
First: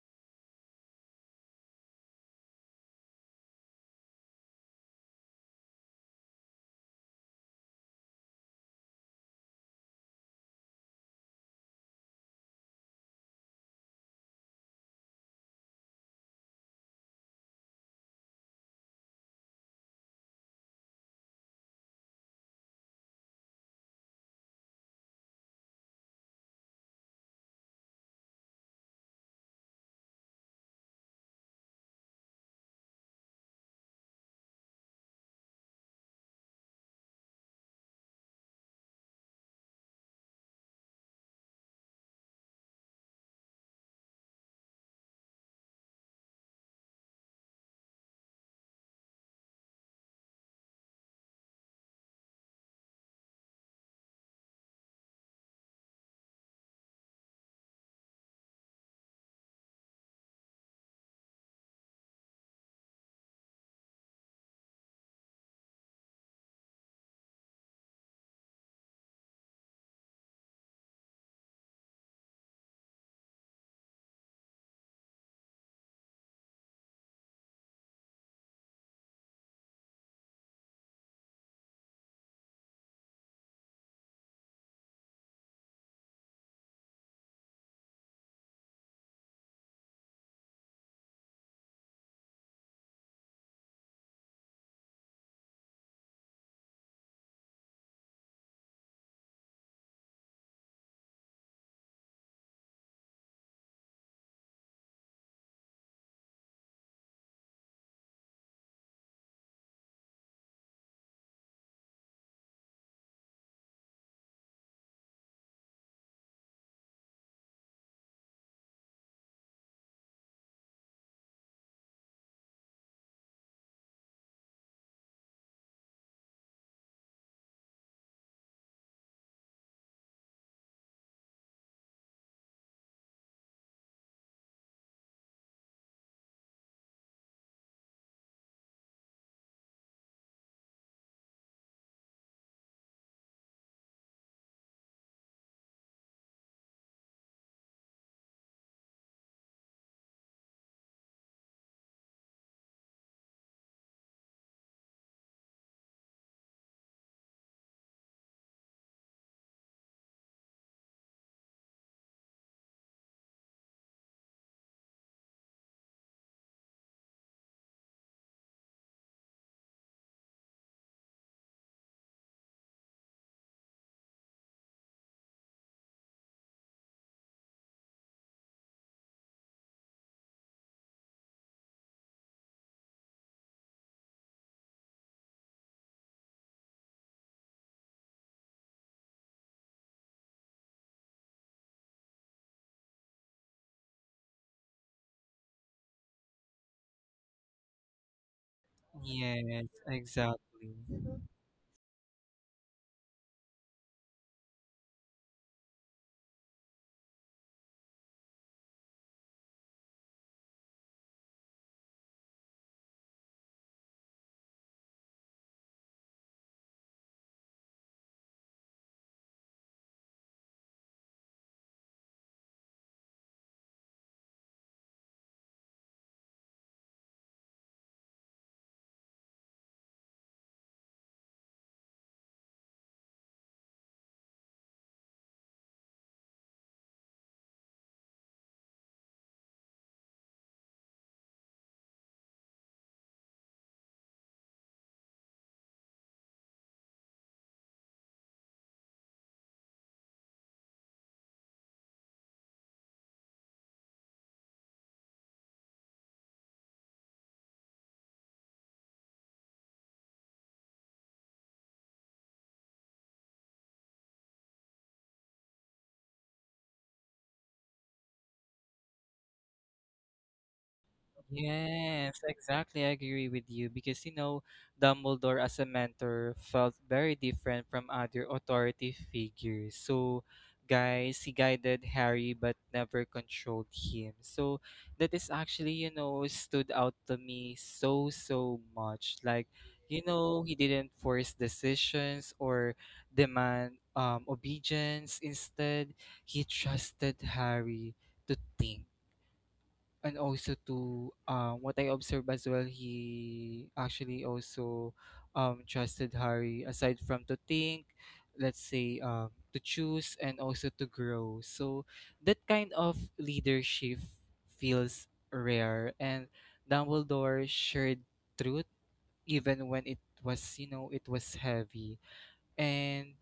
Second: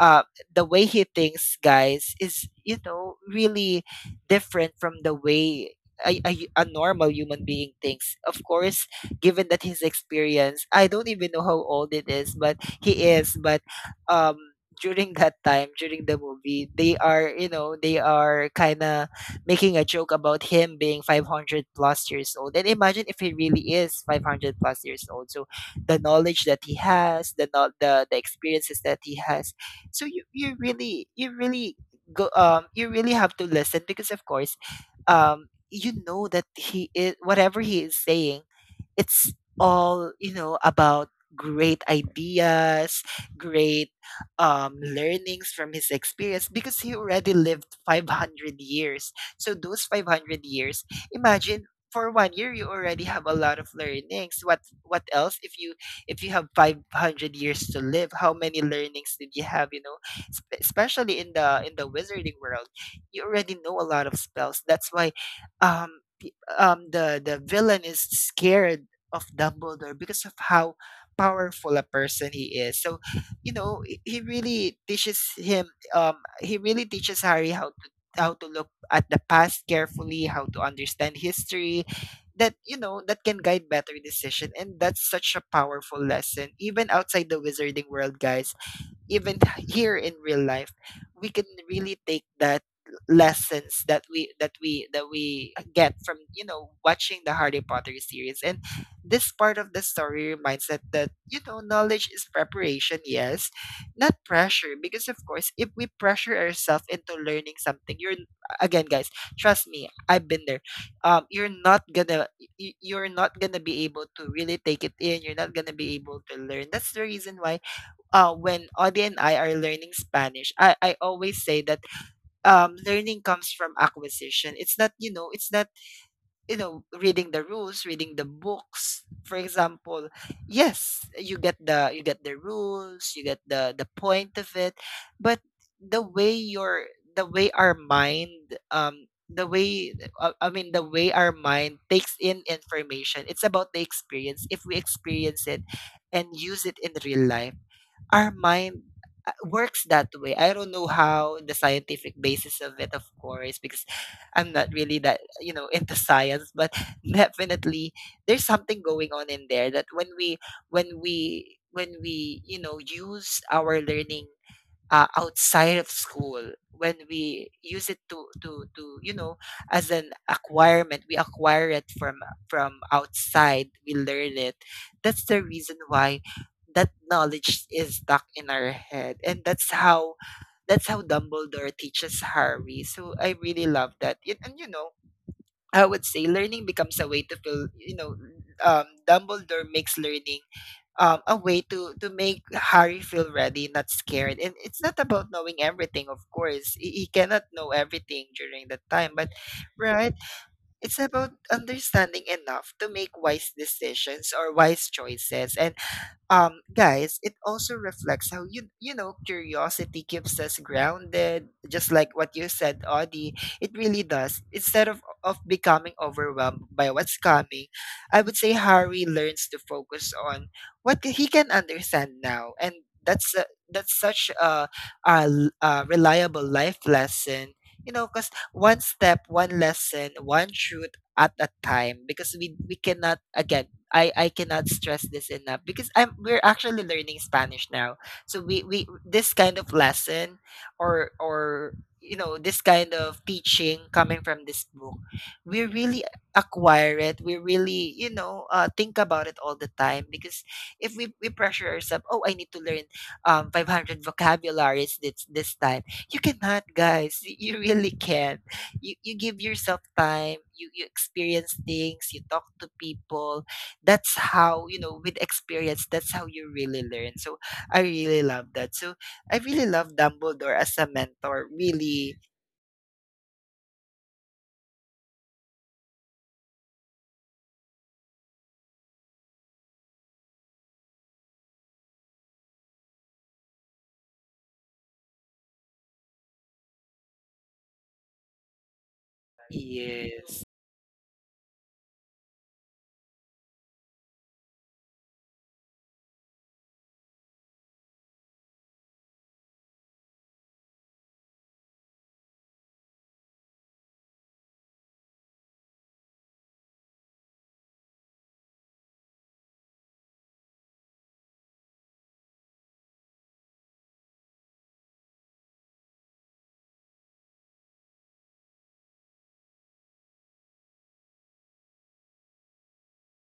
uh, the way he thinks, guys, is you know really different from the way. A normal human being thinks. Of course, given that his experience, I don't even know how old it is, but he is. But um, during that time, during the movie, they are, they are kind of making a joke about him being 500 plus years old. And imagine if he really is 500 plus years old. So the knowledge that he has, the not the experiences that he has. So you really go you really have to listen because of course you know that he is whatever he is saying it's all, you know, about great ideas, great learnings from his experience because he already lived 500 years. So those 500 years, imagine, for one year you already have a lot of learnings. What else if you have 500 years to live, how many learnings did you have, you know? Especially in the wizarding world, you already know a lot of spells. That's why um pe- the villain is scared of Dumbledore because of how powerful a person he is. So, you know, he really teaches him, he really teaches Harry how to look at the past carefully, how to understand history, that, you know, that can guide better decision. And that's such a powerful lesson, even outside the wizarding world, guys. Even (laughs) here in real life we can really take that lessons that we get from, you know, watching the Harry Potter series. And this part of the story reminds that that you know, knowledge is preparation, yes, not pressure. Because of course, if we pressure ourselves into learning something, you're, again, guys, trust me, I've been there. You're not gonna you're not gonna be able to really take it in, you're not gonna be able to learn. That's the reason why, when Audie and I are learning Spanish, I always say that, learning comes from acquisition. It's not, you know, it's not, you know, reading the rules, reading the books. For example, yes, you get the, you get the rules, you get the point of it, but the way your the way our mind, the way the way our mind takes in information, it's about the experience. If we experience it and use it in real life, our mind, works that way. I don't know how the scientific basis of it, of course, because I'm not really that, you know, into science, but (laughs) definitely there's something going on in there that when we when we when we, you know, use our learning, outside of school, when we use it to you know, as an acquirement, we acquire it from outside, we learn it. That's the reason why that knowledge is stuck in our head, and that's how Dumbledore teaches Harry. So I really love that. And, you know, I would say learning becomes a way to feel, you know, Dumbledore makes learning, a way to make Harry feel ready, not scared. And it's not about knowing everything, of course. He cannot know everything during that time, but
Yes,
right,
exactly.
it's about understanding enough to make wise decisions or wise choices. And guys, it also reflects how you know curiosity keeps us grounded, just like what you said, Audie. It really does. Instead of becoming overwhelmed by what's coming, I would say Harry learns to focus on what he can understand now. And that's a, that's such a, a reliable life lesson, you know, because one step, one lesson, one truth at a time. Because we cannot, again, I cannot stress this enough, because I'm we're actually learning Spanish now. So we this kind of lesson, or you know, this kind of teaching coming from this book, we really acquire it. We really, you know, think about it all the time. Because if we pressure ourselves, oh, I need to learn 500 vocabularies this time. You cannot, guys. You really can. You give yourself time. You experience things. You talk to people. That's how, you know, with experience, that's how you really learn. So I really love that. So I really love Dumbledore as a mentor, really.
Yes, exactly. I agree with you because Dumbledore as a mentor felt very different from other authority figures. So, guys, he guided Harry but never controlled him. So, that is actually, stood out to me so, so much. Like,
Yes.
he didn't force decisions or demand obedience. Instead, he trusted Harry to think, and also to what I observed as well, he actually also trusted Harry aside from to think, let's say to choose and also to grow. So that kind of leadership feels rare, and Dumbledore shared truth even when it was heavy. And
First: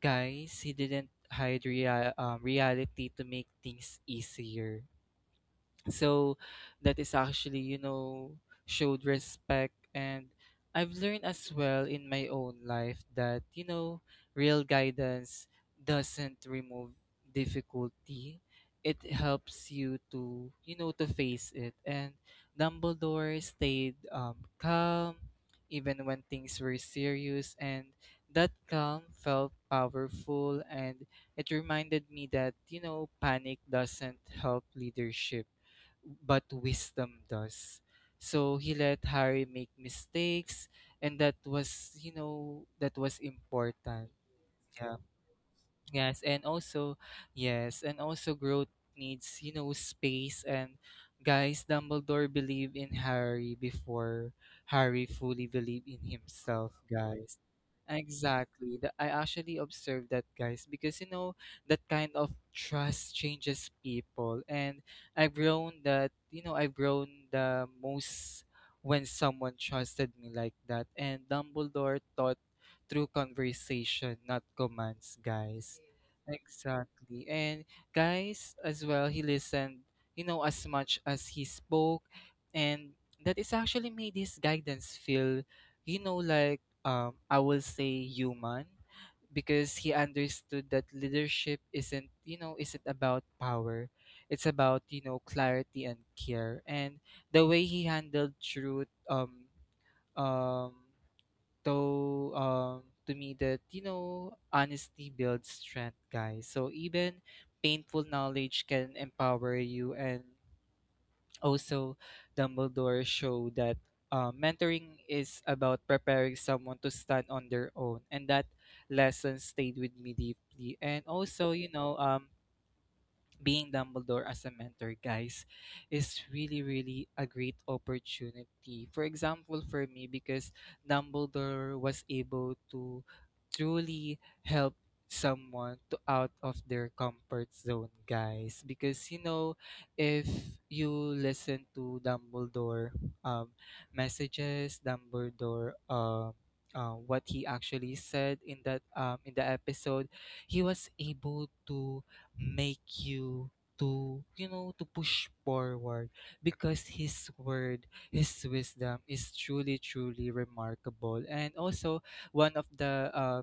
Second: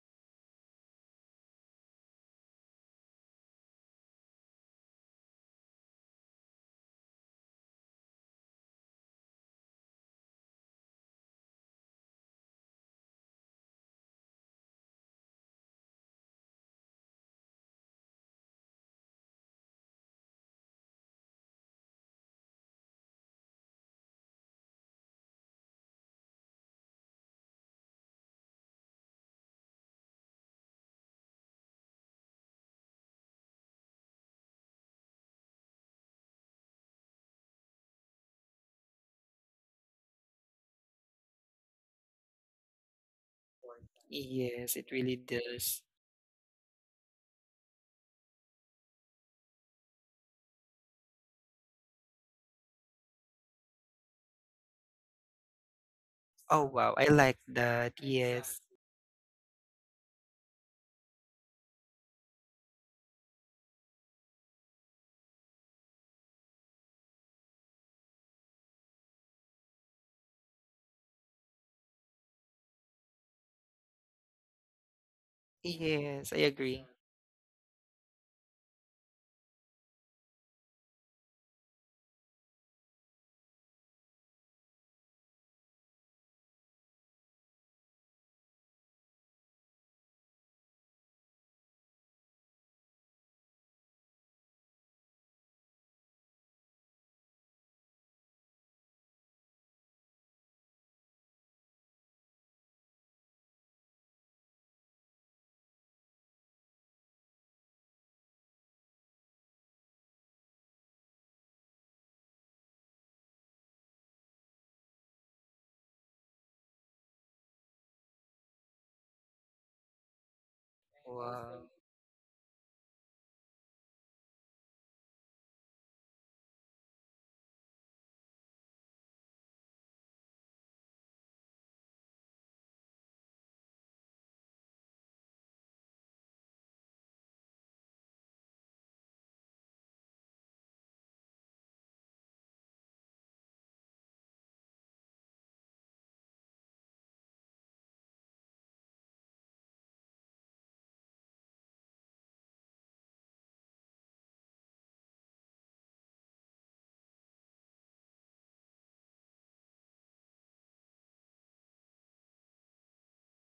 guys, he didn't hide reality to make things easier. So that is actually showed respect. And I've learned as well in my own life that real guidance doesn't remove difficulty. It helps you to you know to face it. And Dumbledore stayed calm even when things were serious, and that calm felt powerful. And it reminded me that panic doesn't help leadership, but wisdom does. So he let Harry make mistakes, and that was important.
Yes, it
Yeah.
really does.
Yes, and also, yes, and also, growth needs space. And guys, Dumbledore believed in Harry before Harry fully believed in
Oh,
himself,
wow, I
guys.
like that. Yes.
Exactly. I actually observed that, guys, because that kind of trust changes people. And I've grown that, you know, I've grown the most when someone trusted me like that. And Dumbledore taught through conversation, not commands, guys.
Yes, I agree.
Exactly. And guys, as well, he listened as much as he spoke. And that is actually made his guidance feel, like I will say human, because he understood that leadership isn't, you know, isn't about power. It's about clarity and care. And the way he handled truth, um, so, to me, that honesty builds strength, guys. So even painful knowledge can empower you. And also, Dumbledore showed that mentoring is about preparing someone to stand on their own, and that lesson stayed with me deeply. And also,
Wow.
you know, um, being Dumbledore as a mentor, guys, is really, really a great opportunity. For example, for me, because Dumbledore was able to truly help someone to out of their comfort zone, guys. Because if you listen to Dumbledore um, messages, Dumbledore what he actually said in that in the episode, he was able to make you to you know to push forward, because his wisdom is truly truly remarkable. And also, one of the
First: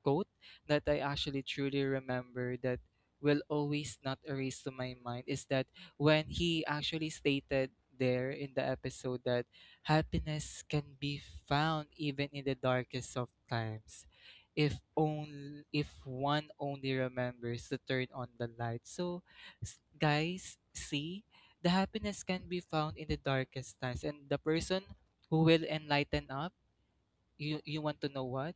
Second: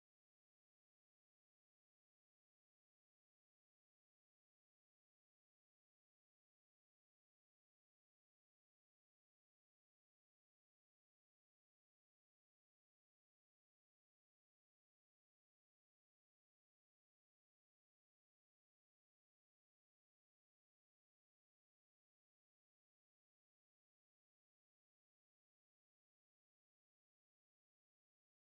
quote that I actually truly remember, that will always not erase to my mind, is that when he actually stated there in the episode that happiness can be found even in the darkest of times, if only if one only remembers to turn on the light. So, guys, see, the happiness can be found in the darkest times, and the person who will enlighten up, you want to know what?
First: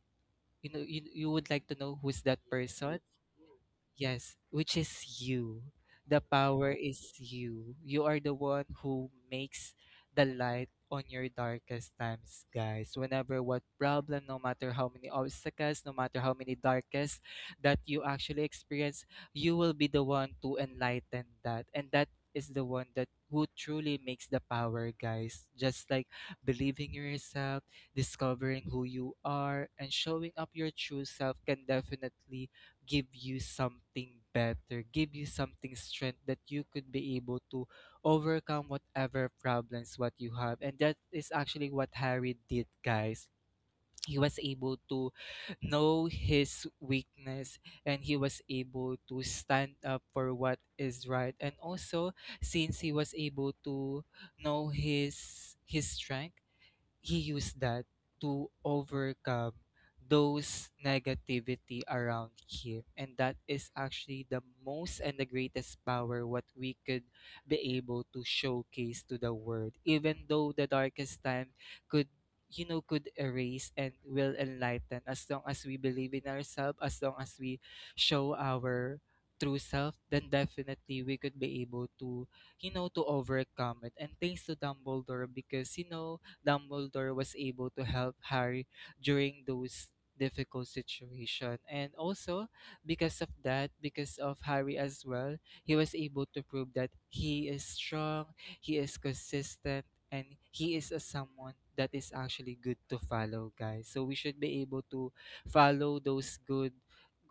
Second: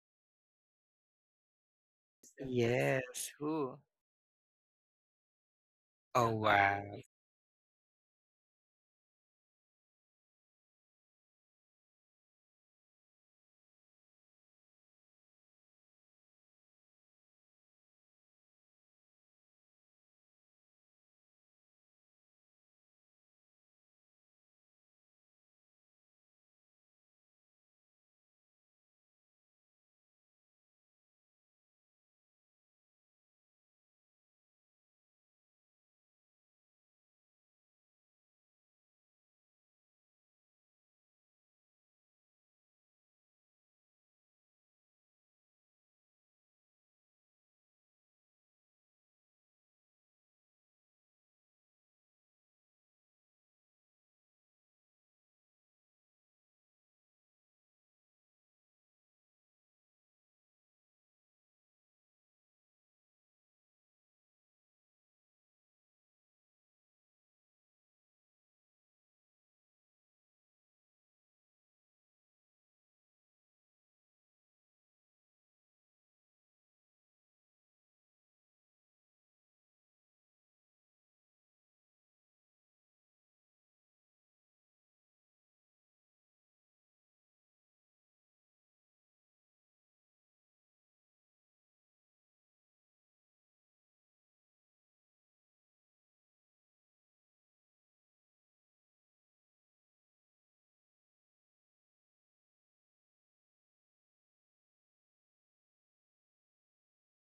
You would like to know who's that person?
Yes, who?
Yes, which is you. The
Oh,
power
wow.
is You are the one who makes the light on your darkest times, guys. Whenever what problem, no matter how many obstacles, no matter how many darkest that you actually experience, you will be the one to enlighten that. And that is the one that who truly makes the power, guys. Just like believing in yourself, discovering who you are and showing up your true self can definitely give you something better, give you something strength that you could be able to overcome whatever problems what you have. And that is actually what Harry did, guys. He was able to know his weakness, and he was able to stand up for what is right. And also, since he was able to know his strength, he used that to overcome those negativity around him. And that is actually the most and the greatest power what we could be able to showcase to the world, even though the darkest time could you know could erase and will enlighten. As long as we believe in ourselves, as long as we show our true self, then definitely we could be able to to overcome it. And thanks to Dumbledore, because Dumbledore was able to help Harry during those difficult situation. And also, because of Harry as well, he was able to prove that he is strong, he is consistent, and he is a someone that is actually good to follow, guys. So we should be able to follow those good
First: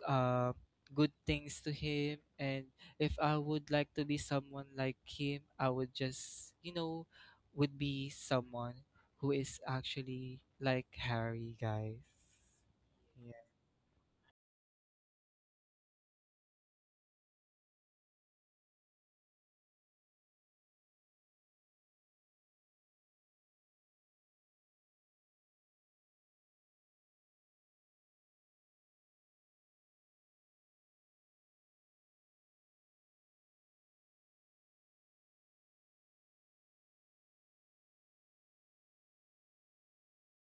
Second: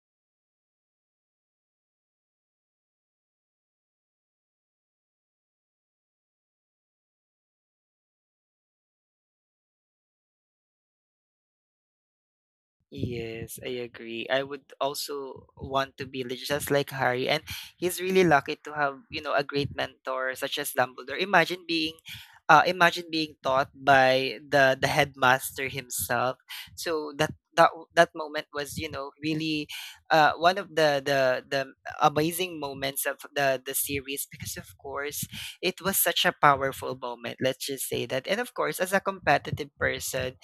uh, good things to him. And if I would like to be someone like him, I would just would be someone who is actually like Harry, guys.
Yes, I agree. I would also want to be just like Harry. And he's really lucky to have, you know, a great mentor such as Dumbledore. Imagine being taught by the headmaster himself. So that moment was, you know, really, one of the amazing moments of the series. Because of course it was such a powerful moment, let's just say that. And of course, as a competitive person,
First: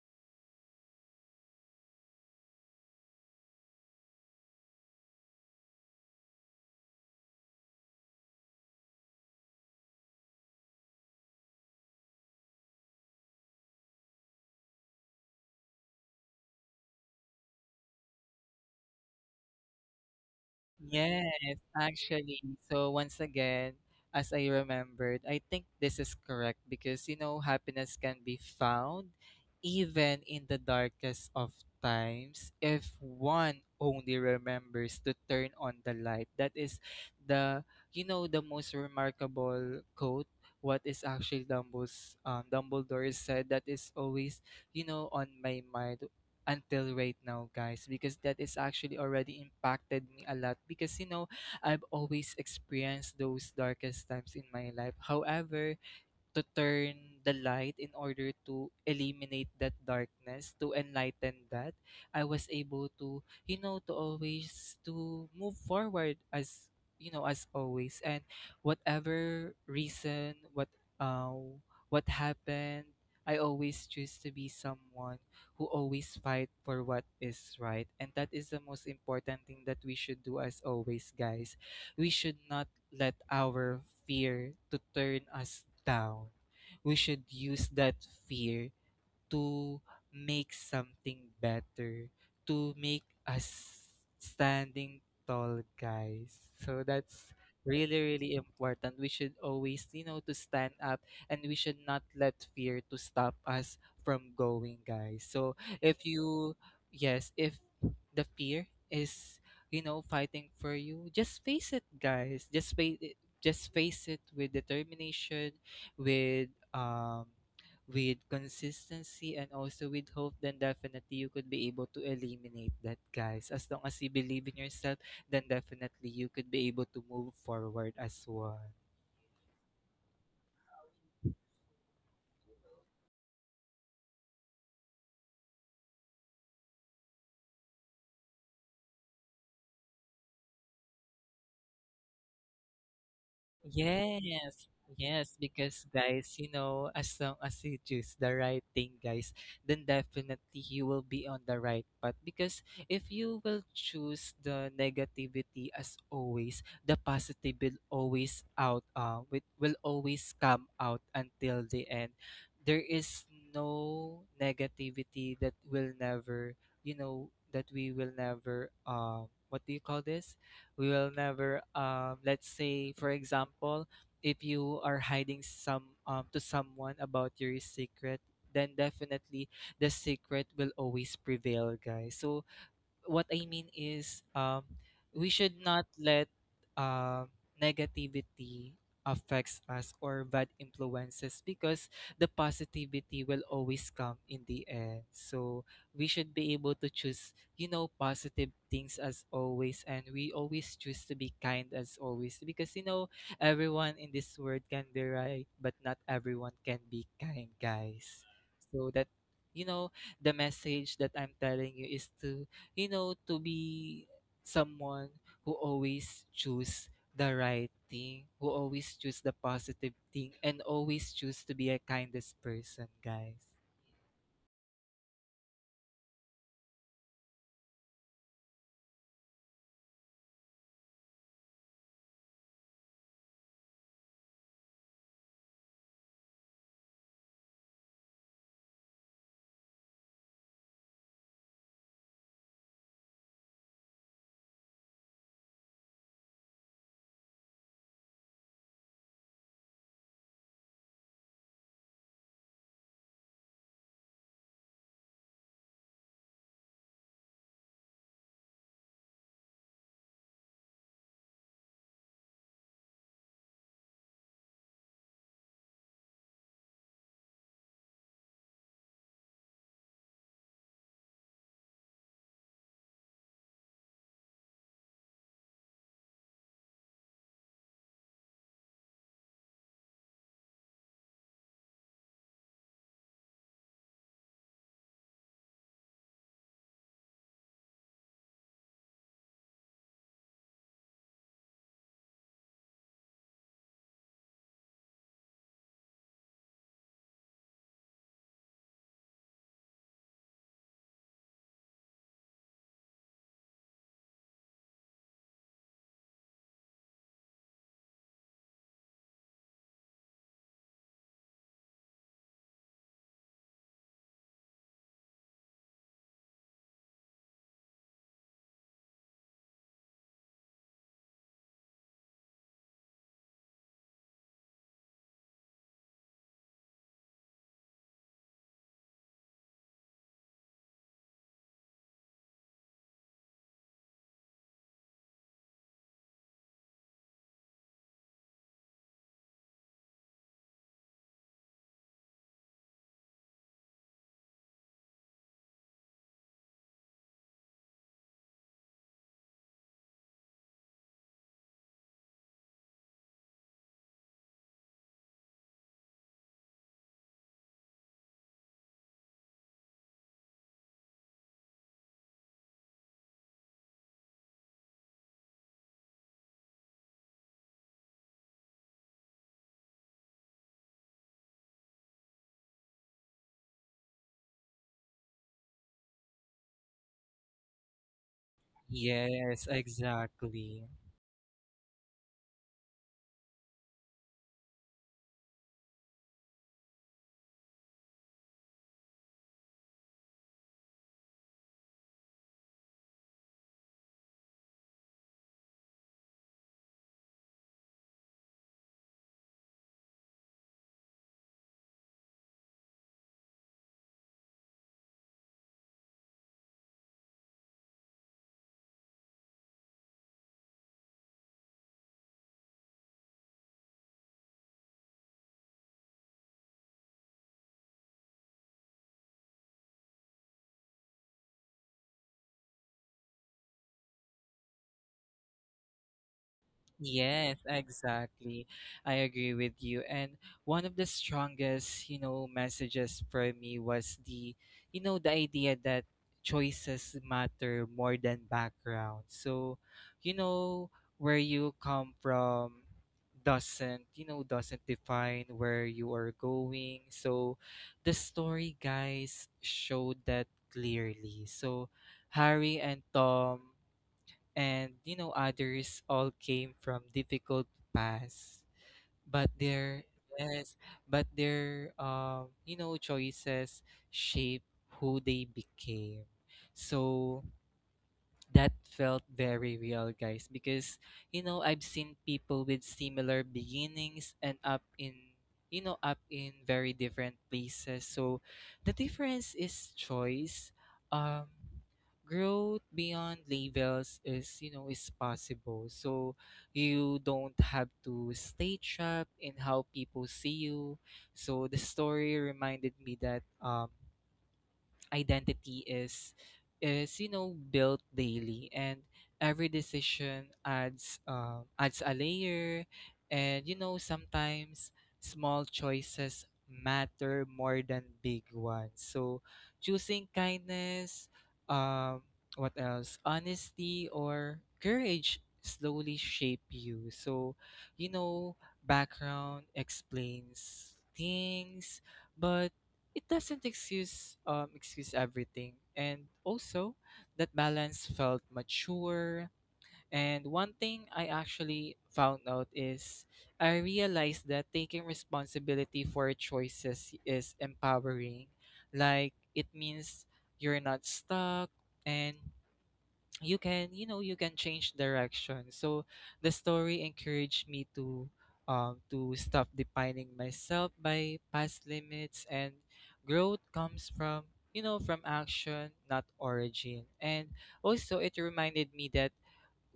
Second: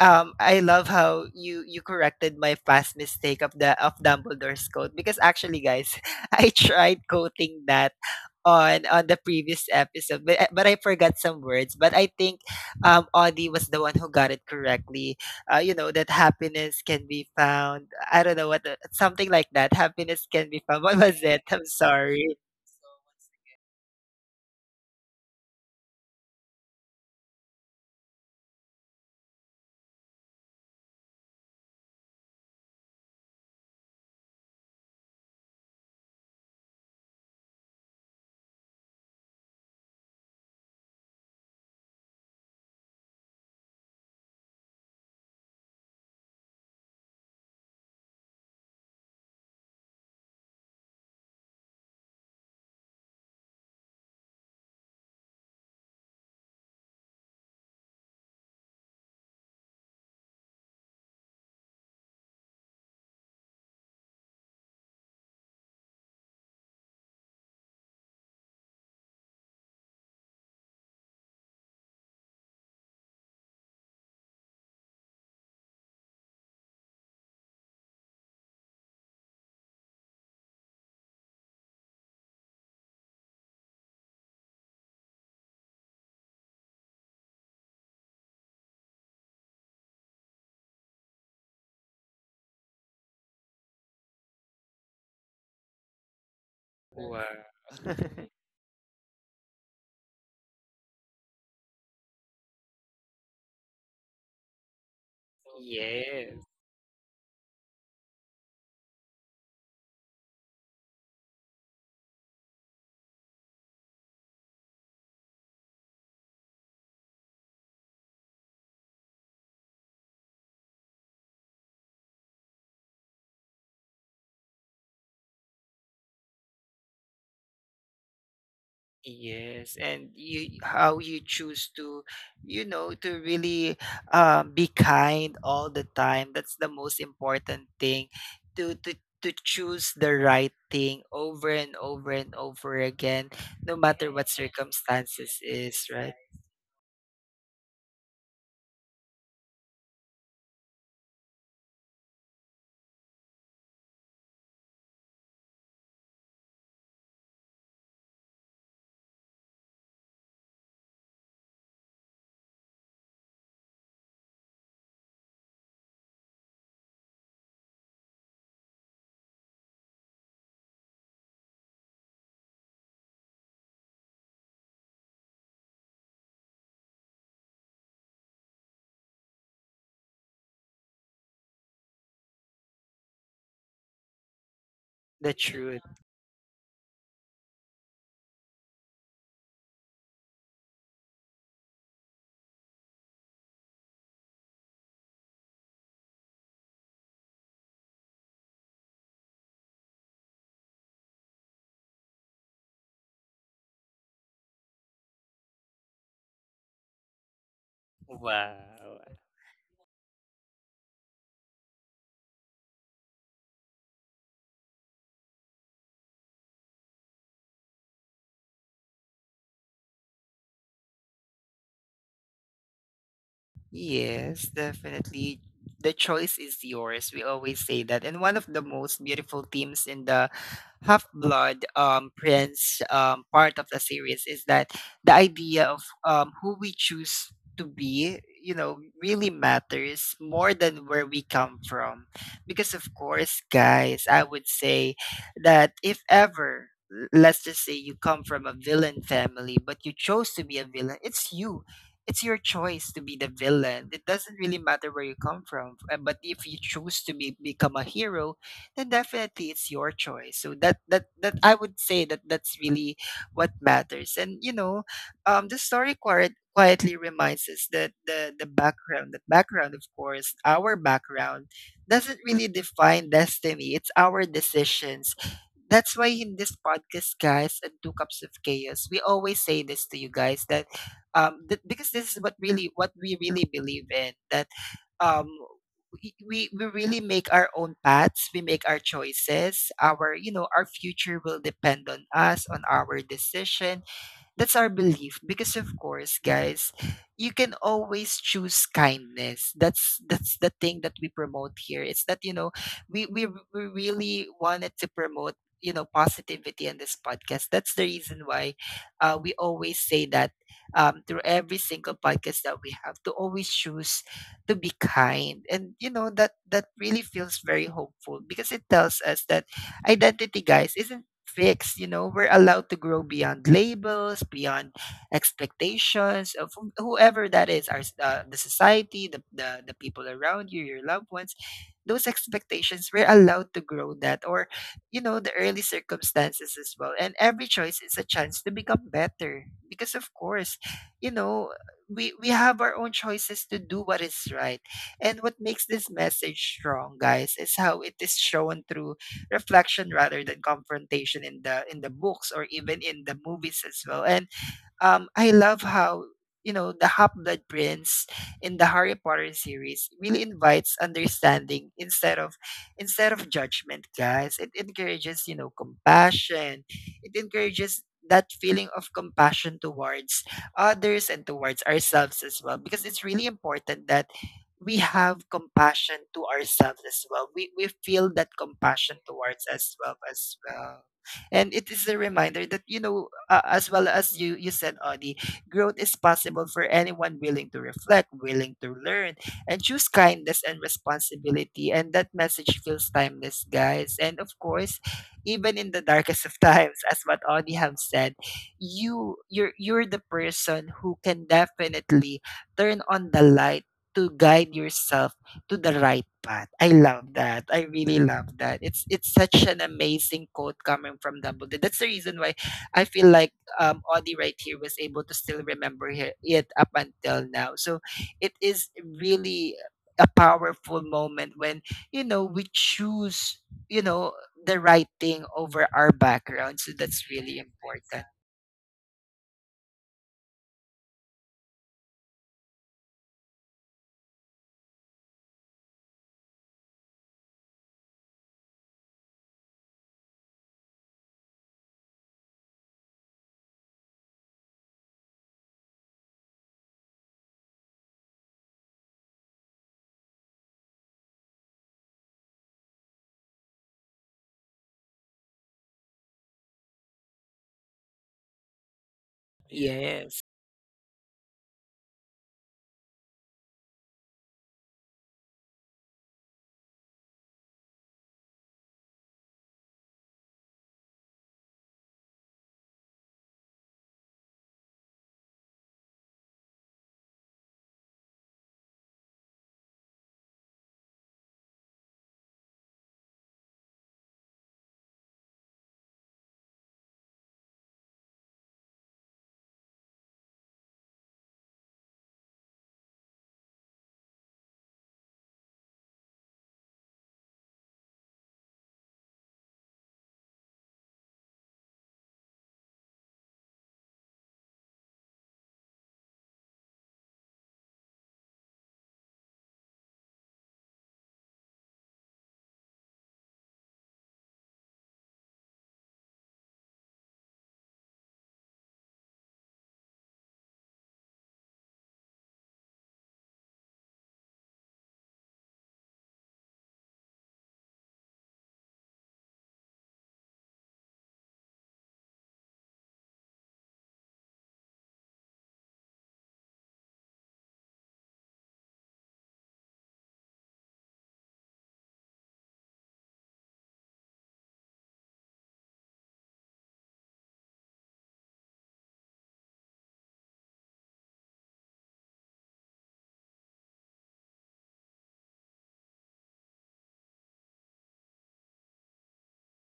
I love how you corrected my past mistake of the, of Dumbledore's coat. Because actually, guys, (laughs) I tried coating that on the previous episode, but but I forgot some words. But I think Audie was the one who got it correctly, you know, that happiness can be found. I don't know what something like that, happiness can be found (laughs) what was it,
Yes,
I'm sorry.
actually. So once again, as I remembered, I think this is correct, because happiness can be found even in the darkest of times, if one only remembers to turn on the light. That is the you know the most remarkable quote what is actually Dumbledore said that is always on my mind until right now, guys, because that is actually already impacted me a lot. Because I've always experienced those darkest times in my life. However, to turn the light in order to eliminate that darkness, to enlighten that, I was able to to always to move forward as as always. And whatever reason uh, what happened, I always choose to be someone who always fight for what is right. And that is the most important thing that we should do as always, guys. We should not let our fear to turn us down. We should use that fear to make something better, to make us standing tall, guys. So
Wow.
that's really, really important. We should always to stand up, and we should not let fear to stop us from going, guys. So,
(laughs)
if
Yes.
you, yes, if the fear is, fighting for you, just face it, guys. Just face it. Just face it with determination, with um with consistency, and also with hope, then definitely you could be able to eliminate that, guys. As long as you believe in yourself, then definitely you could be able to move forward as well.
Yes, and you, how you choose to, you know, to really, be kind all the time. That's the most important thing. To choose the right thing over and over and over again, no matter what
Yes, yes,
circumstances
because
is, right?
guys, as long as you choose the right thing, guys, then definitely you will be on the right path. Because if you will choose the negativity as always, the positive will always come out until the end. There is no negativity that will never, you know, that we will never, um, — what do you call this? We will never — let's say for example, if you are hiding some to someone about your secret, then definitely the secret will always prevail, guys. So what I mean is, we
The
should
truth.
not let um negativity affects us or bad influences, because the positivity will always come in the end. So we should be able to choose positive things as always, and we always choose to be kind as always, because everyone in this world can be right, but not everyone can be kind, guys. So
Wow.
that you know the message that I'm telling you is to be someone who always choose the right thing, who always choose the positive thing, and always choose to be a kindest person, guys.
Yes, definitely. The choice is yours. We always say that. And one of the most beautiful themes in the Half Blood, Prince, part of the series is that the idea of, who we choose to be, you know, really matters more than where we come from. Because, of course, guys, I would say that if ever, let's just say you come from a villain family, but you chose to be a villain, it's you, it's your choice to be the villain. It doesn't really matter where you come from. But if you choose to become a hero, then definitely it's your choice. So that I would say that that's really what matters. And you know, the story quietly reminds us that the, background, of course, our background doesn't really define destiny. It's our decisions. That's why in this podcast, guys, and Two Cups of Chaos, we always say this to you guys that because this is what really, what we really believe in, that um, we really make our own paths. We make our choices. Our, you know, our future will depend on us, on our decision. That's our belief. Because of course, guys, you can always choose kindness. That's the thing that we promote here. It's that, you know, we we, we really wanted to promote, you know, positivity in this podcast. That's the reason why, we always say that, through every single podcast that we have, to always choose to be kind. And you know that that really feels very hopeful, because it tells us that identity, guys, isn't fixed. You know, we're allowed to grow beyond labels, beyond expectations of whoever that is, our the society, the people around you, your loved ones. Those expectations, we're allowed to grow that, or you know, the early circumstances as well. And every choice is a chance to become better, because of course, you know. We have our own choices to do what is right. And what makes this message strong, guys, is how it is shown through reflection rather than confrontation in the, books or even in the movies as well. And I love how, you know, the Half Blood Prince in the Harry Potter series really invites understanding instead of judgment, guys. It encourages, you know, compassion. It encourages that feeling of compassion towards others and towards ourselves as well, because it's really important that we have compassion to ourselves as well. We feel that compassion
Yes,
towards us well as
exactly.
well. And it is a reminder that, you know, as well as you you said, Audie, growth is possible for anyone willing to reflect, willing to learn and choose kindness and responsibility. And that message feels timeless, guys. And of course, even in the darkest of (laughs) times, as what Audie have said, you're the person who can definitely turn on the light to guide yourself to the right path. I love that. I really love that. It's such an amazing quote coming from Dumbledore. That's the reason why I feel like Audie right here was able to still remember it up until now. So it is really a powerful moment when we choose you know the right thing over our background. So that's
Yes,
really important.
exactly. I agree with you. And one of the strongest messages for me was the idea that choices matter more than background. So, you know, where you come from doesn't define where you are going. So, the story guys showed that clearly. So, Harry and Tom and others all came from difficult paths but
Exactly.
their
Yes.
Yes, but their choices shape who they became. So that felt very real, guys, because I've seen people with similar beginnings and up in very different places. So the difference is choice. Um growth beyond labels is possible, so you don't have to stay trapped in how people see you. So the story reminded me that identity is built daily, and every decision adds a layer. And sometimes small choices matter more than big ones. So choosing kindness, um what else, honesty or courage, slowly shape you. So background explains things, but it doesn't excuse everything. And also, that balance felt mature. And one thing I actually found out is, I realized that taking responsibility for choices is empowering, like it means you're not stuck, and you can change direction. So the story encouraged me to stop defining myself by past limits. And growth comes from you know from action, not origin. And also, it reminded me that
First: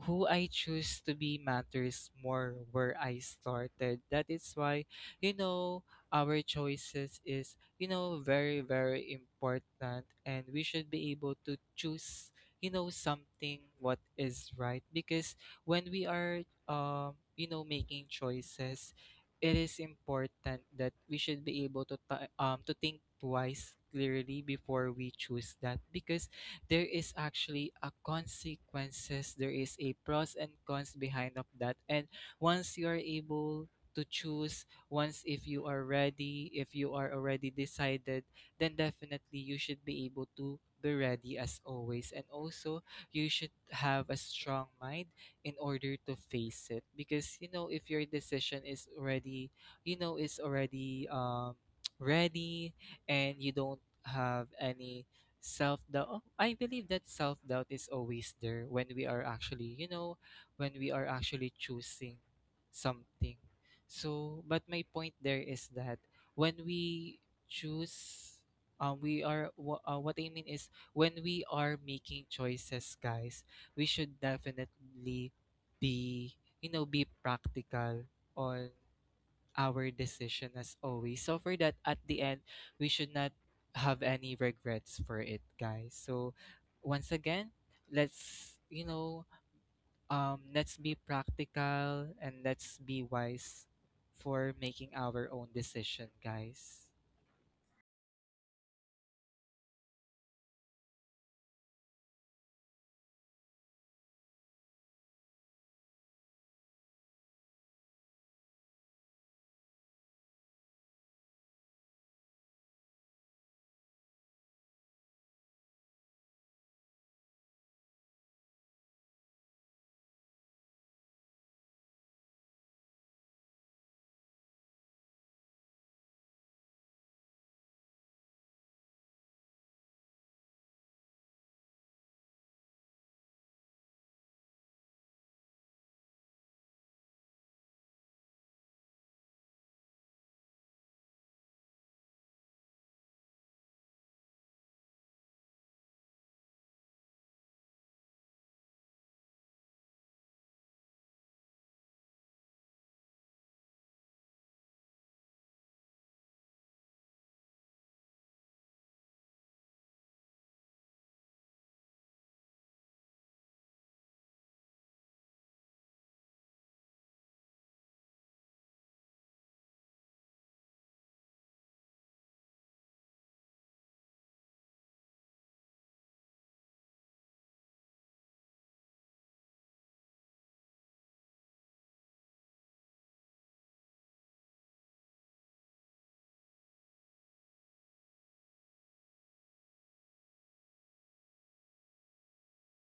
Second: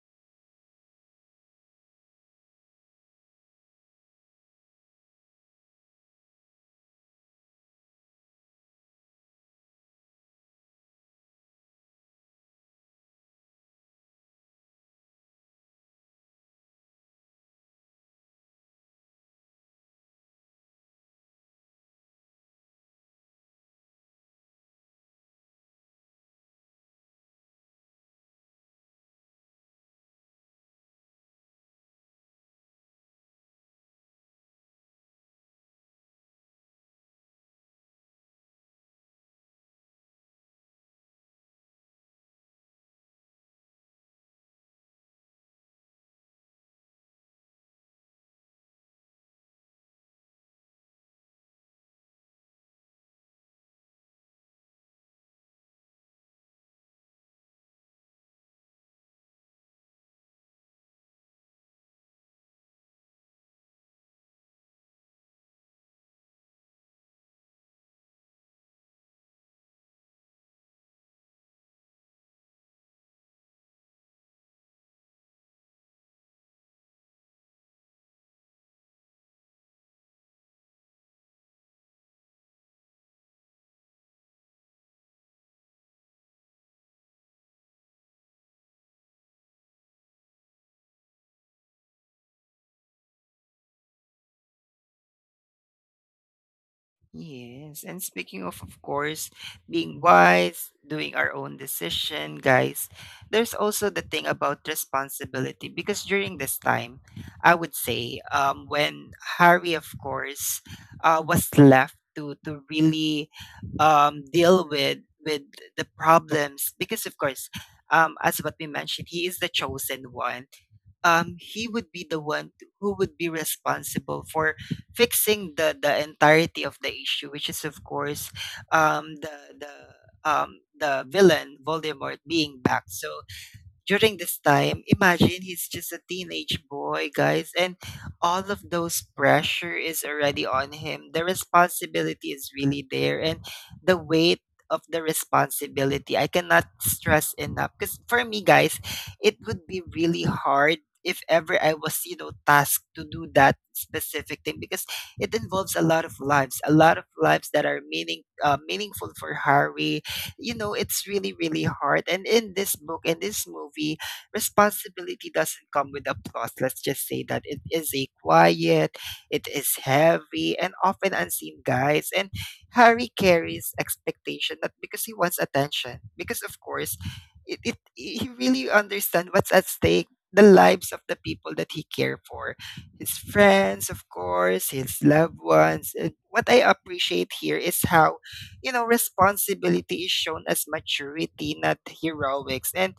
who I choose to be matters more where I started. That is why, you know, our choices is, you know, very, very important and we should be able to choose, you know, something what is right. Because when we are you know, making choices, it is important that we should be able to to think twice clearly before we choose that because there is actually a consequences there is a pros and cons behind of that. And once you are able to choose, once if you are ready, if you are already decided, then definitely you should be able to be ready as always. And also you should have a strong mind in order to face it because, you know, if your decision is already, you know, is already (tsk) ready, and you don't have any self doubt. I believe that self doubt is always there when we are actually, you know, when we are actually choosing something. So but my point there is that when we choose, what I mean is when we are making choices, guys, we should definitely be, you know, be practical on our decision as always. So for that, at the end, we should not have any regrets for it, guys. So once again, let's you know, let's be practical and let's be wise for making our own decision, guys.
Yes, and speaking of course, being wise, doing our own decision, guys, there's also the thing about responsibility because during this time, I would say, when Harry, of course, was left to really deal with the problems because, of course, as what we mentioned, he is the chosen one. He would be the one who would be responsible for fixing the entirety of the issue, which is of course um, the the the villain Voldemort being back. So during this time, imagine he's just a teenage boy, guys, and all of those pressure is already on him. The responsibility is really there, and the weight of the responsibility I cannot stress enough. Because for me, guys, it would be really hard if ever I was, you know, tasked to do that specific thing because it involves a lot of lives, a lot of lives that are meaning meaningful for Harry. You know, it's really really hard, and in this book, in this movie, responsibility doesn't come with applause. Let's just say that it is a quiet, it is heavy, and often unseen, guys. And Harry carries expectation not because he wants attention, because of course it, it he really understands what's at stake, the lives of the people that he care for, his friends of course, his loved ones. And what I appreciate here is how, you know, responsibility is shown as maturity, not heroics. And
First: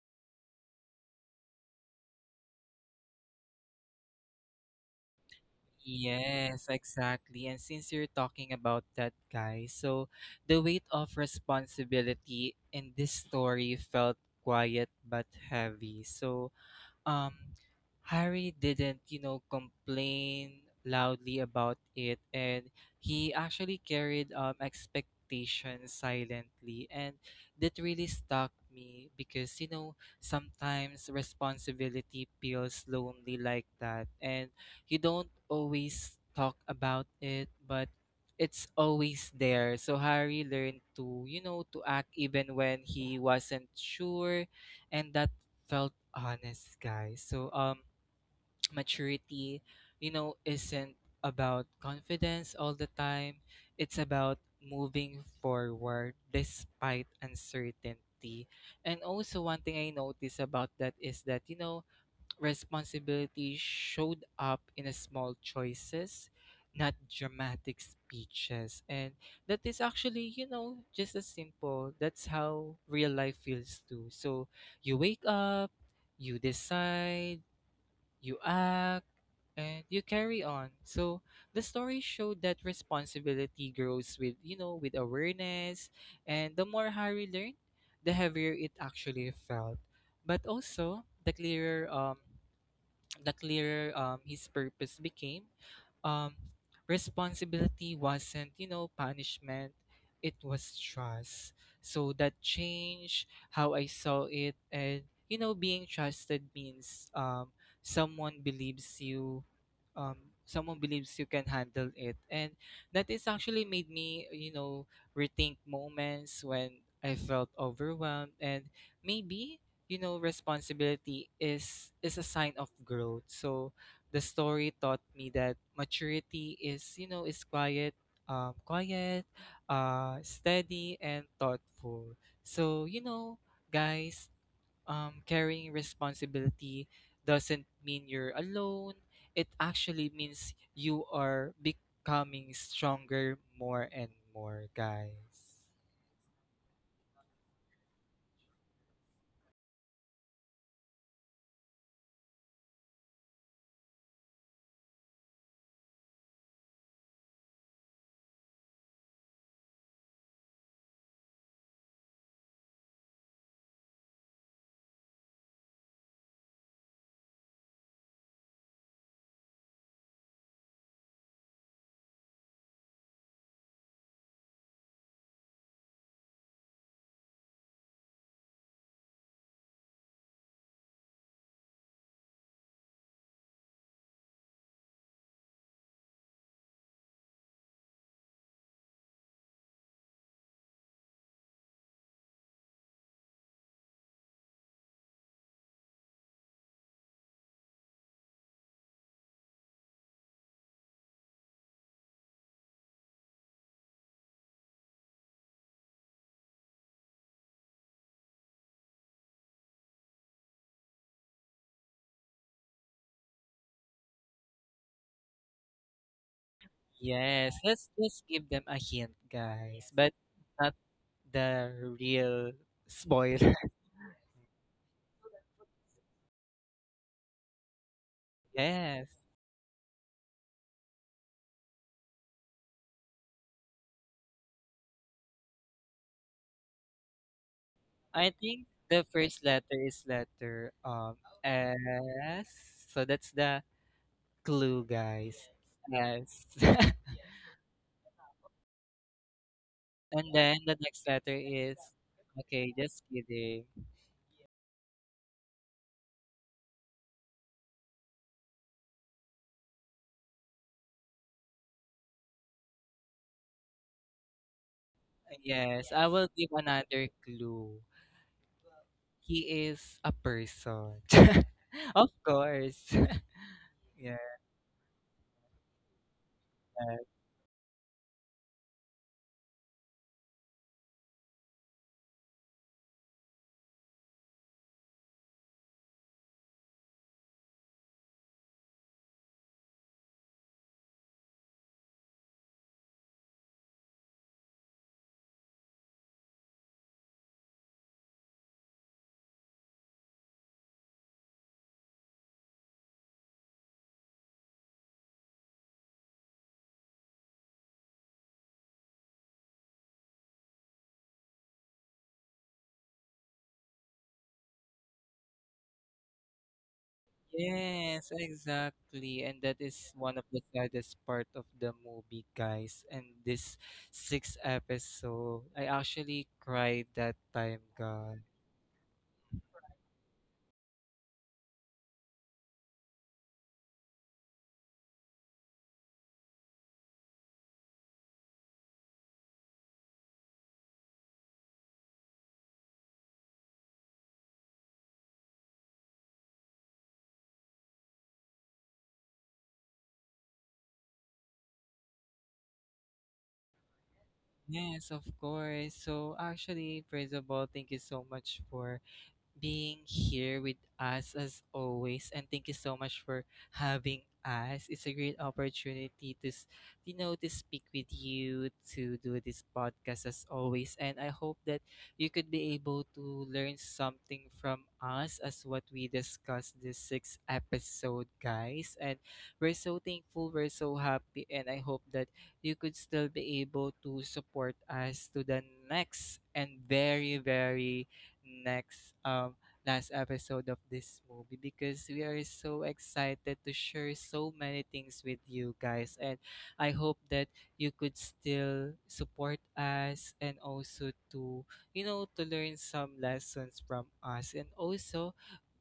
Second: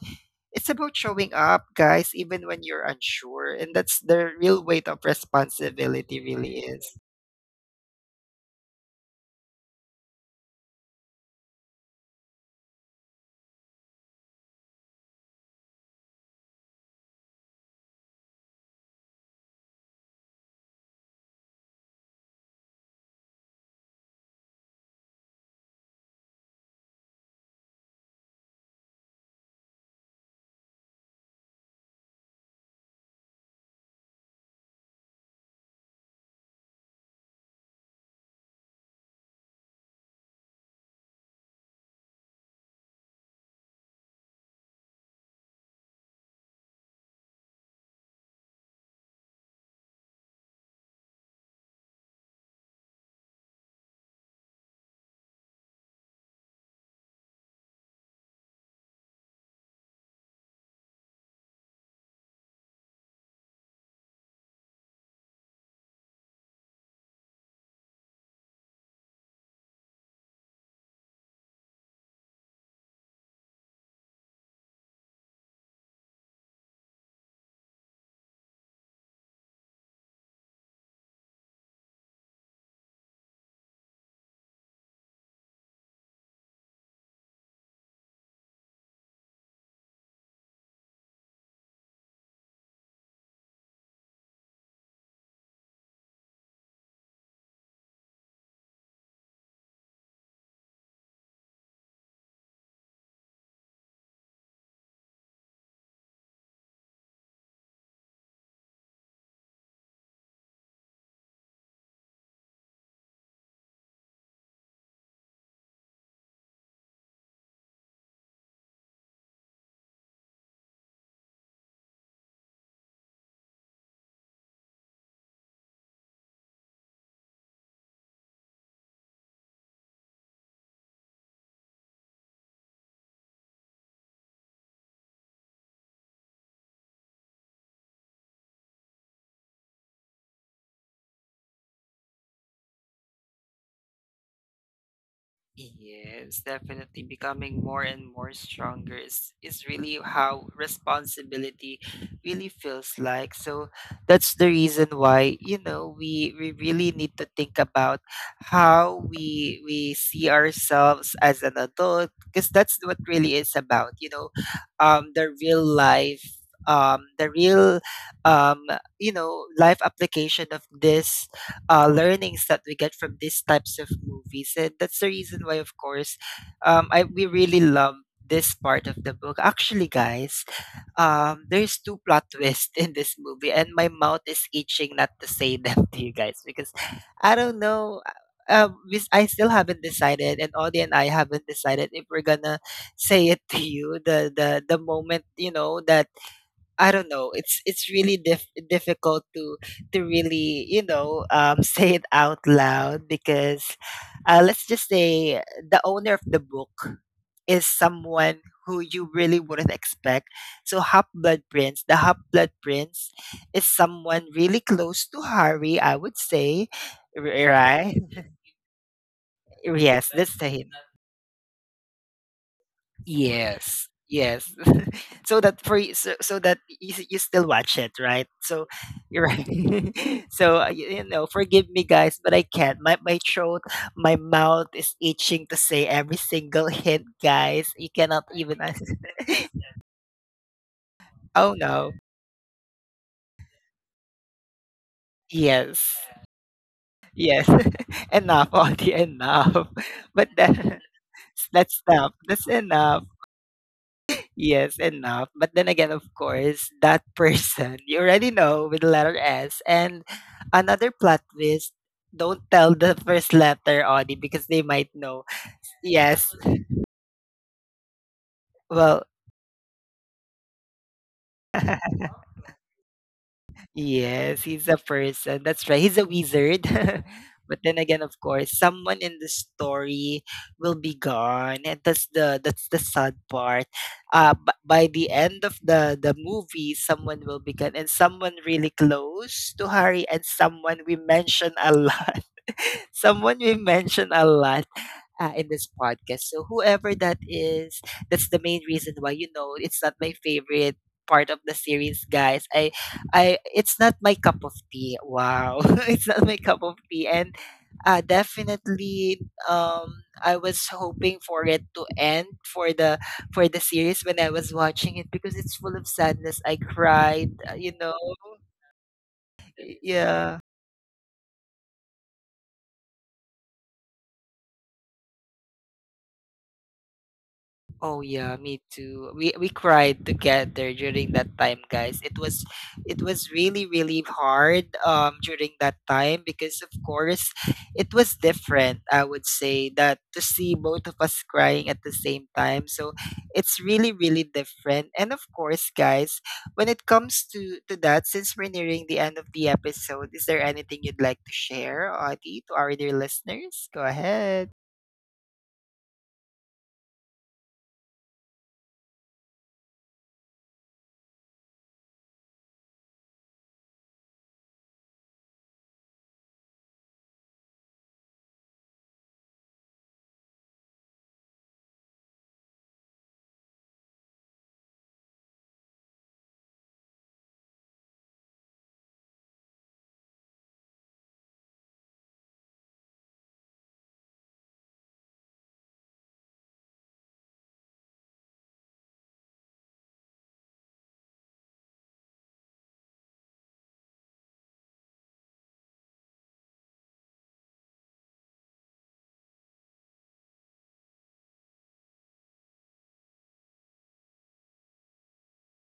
it's about showing up, guys, even when you're unsure. And that's the real weight of responsibility really
Yes,
is.
exactly. And since you're talking about that, guys, so the weight of responsibility in this story felt quiet but heavy. So Um, Harry didn't, you know, complain loudly about it, and he actually carried expectations silently, and that really stuck me because, you know, sometimes responsibility feels lonely like that, and you don't always talk about it, but it's always there. So Harry learned to, you know, to act even when he wasn't sure, and that felt honest, guys. So, (tsk) maturity, you know, isn't about confidence all the time. It's about moving forward despite uncertainty. And also, one thing I notice about that is that, you know, responsibility showed up in a small choices, not dramatic speeches. And that is actually, you know, just as simple. That's how real life feels too. So you wake up, you decide, you act, and you carry on. So the story showed that responsibility grows with, you know, with awareness. And the more Harry learned, the heavier it actually felt. But also, the clearer his purpose became. Um, Responsibility wasn't, you know, punishment, it was trust. So that changed how I saw it. And, you know, being trusted means someone believes you. Um, Someone believes you can handle it, and that is actually made me, you know, rethink moments when I felt overwhelmed. And maybe, you know, responsibility is a sign of growth. So the story taught me that maturity is, you know, is quiet, quiet, steady, and thoughtful. So, you know, guys, carrying responsibility doesn't mean you're alone. It actually means you are becoming stronger more and more, guys.
Yes, definitely becoming more and more stronger is really how responsibility really feels like. So that's the reason why, you know, we really need to think about how we see ourselves as an adult, because that's what really is about, you know, the real life, the real um you know, life application of this learnings that we get from these types of movies. And that's the reason why, of course, I we really love this part of the book. Actually, guys, there's two plot twists (laughs) in this movie, and my mouth is itching not to say (laughs) them to you guys because I don't know. I still haven't decided, and Audie and I haven't decided if we're gonna say it to you the moment, you know that I don't know. It's really difficult to really, you know, (laughs) say it out loud because let's just say the owner of the book is someone who you really wouldn't expect. So Half Blood Prince, the Half Blood Prince, is someone really close to Harry, I would say,
Yes, let's
right?
just give them a hint, guys,
Yes,
but
that's the hint.
not the real spoiler.
Yes.
(laughs)
Yes. (laughs) So that for you, so, so that you, you still watch it, right? So
Yes,
you're right. (laughs) So you know, forgive me guys, but I can't. My throat, my mouth is itching to say every single (laughs) hint, guys. You cannot
I
even
think
ask-
the first
(laughs)
letter is letter
Oh no.
S, so that's the clue, guys.
Yes.
Yes, (laughs)
Yes. (laughs) Enough, Audie, enough. (laughs) But
and then the
that,
next letter
(laughs)
is
that's enough. That's
okay.
enough.
Just kidding.
Yes, enough. But then again, of course, that (laughs) person you already know, with the letter S. And another plot twist, don't tell the first letter, Audie, because they might know.
Yes, I will
Yes.
give another clue.
Well,
He is a person, (laughs)
(laughs)
of course. (laughs) Yeah.
yes, he's a person. That's right. He's a wizard. (laughs) But then again, of course, someone in the story will be gone, and that's the sad part. By the end of the movie, someone will be gone, and someone really close to Harry, and someone we mention a lot. (laughs) Someone we mention a lot in this podcast. So whoever that is, that's the main reason why, you know, it's not my favorite part of the series, guys. It's not my cup of tea. Wow, (laughs) it's not my cup of tea, and definitely, um, I was hoping for it to end, for the, for the series when I was watching it because it's full of sadness. I cried, you know.
Yes, exactly. And that is one of
Yeah.
the saddest part of the movie, guys. And this sixth episode, I actually cried that time,
Oh
God.
yeah, me too. We cried together during that time, guys. It was really really hard during that time because of course it was different. I would say that, to see both of us crying at the same time. So it's really really different. And of course, guys, when it comes to that, since we're nearing the end of the episode, is there anything you'd like to share, Audie, to our dear listeners? Go ahead.
Yes, of course. So actually, first of all, thank you so much for being here with us as always, and thank you so much for having us. It's a great opportunity to, you know, to speak with you to do this podcast as always, and I hope that you could be able to learn something from us as what we discussed this sixth episode, guys. And we're so thankful, we're so happy, and I hope that you could still be able to support us to the next and very, very next last episode of this movie because we are so excited to share so many things with you, guys. And I hope that you could still support us and also to, you know, to learn some lessons from us. And also,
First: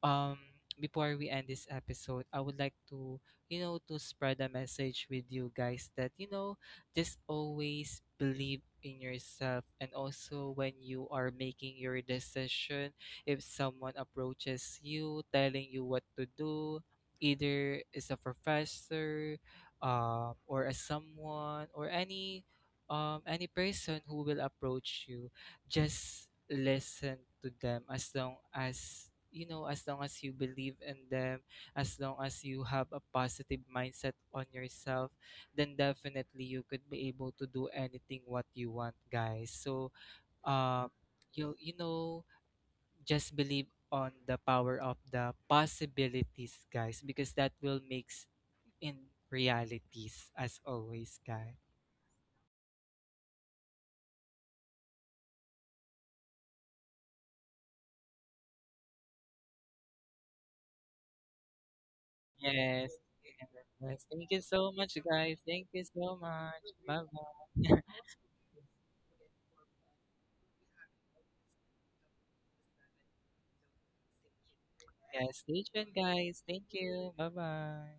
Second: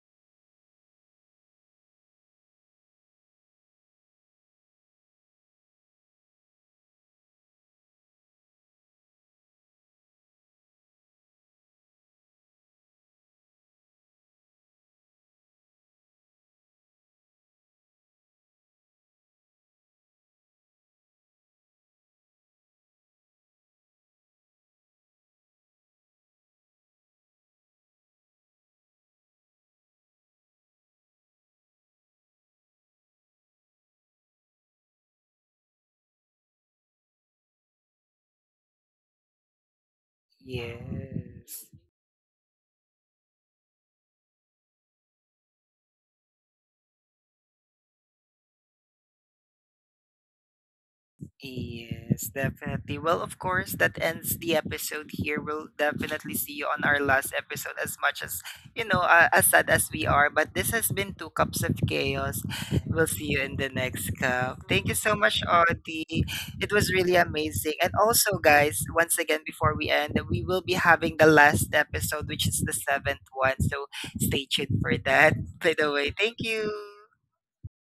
um before we end this episode, I would like to, you know, to spread a message with you, guys, that, you know, just always believe in yourself. And also, when you are making your decision, if someone approaches you telling you what to do, either as a professor, or as someone, or any person who will approach you, just listen to them as long as, you know, as long as you believe in them, as long as you have a positive mindset on yourself, then definitely you could be able to do anything what you want, guys. So uh, you
Yes.
you know, just believe on the power of the possibilities, guys, because that will makes in realities as always, guys.
Yes, definitely. Well, of course, that ends the episode here. We'll definitely see you on our last episode as much as, you know, as sad as we are. But this has been Two Cups of Chaos.
Yes.
We'll see you in the
Yes.
next
Thank you
cup.
so
Thank you
much,
so
guys.
much,
Thank you
Audie.
so much.
It was
Bye
really amazing.
bye.
And
(laughs)
also, guys, once again, before we end, we will be having the last episode, which is the seventh one. So stay tuned for that.
Yes. Stay
By the
tuned,
way, thank
guys. Thank
you.
you. Bye bye.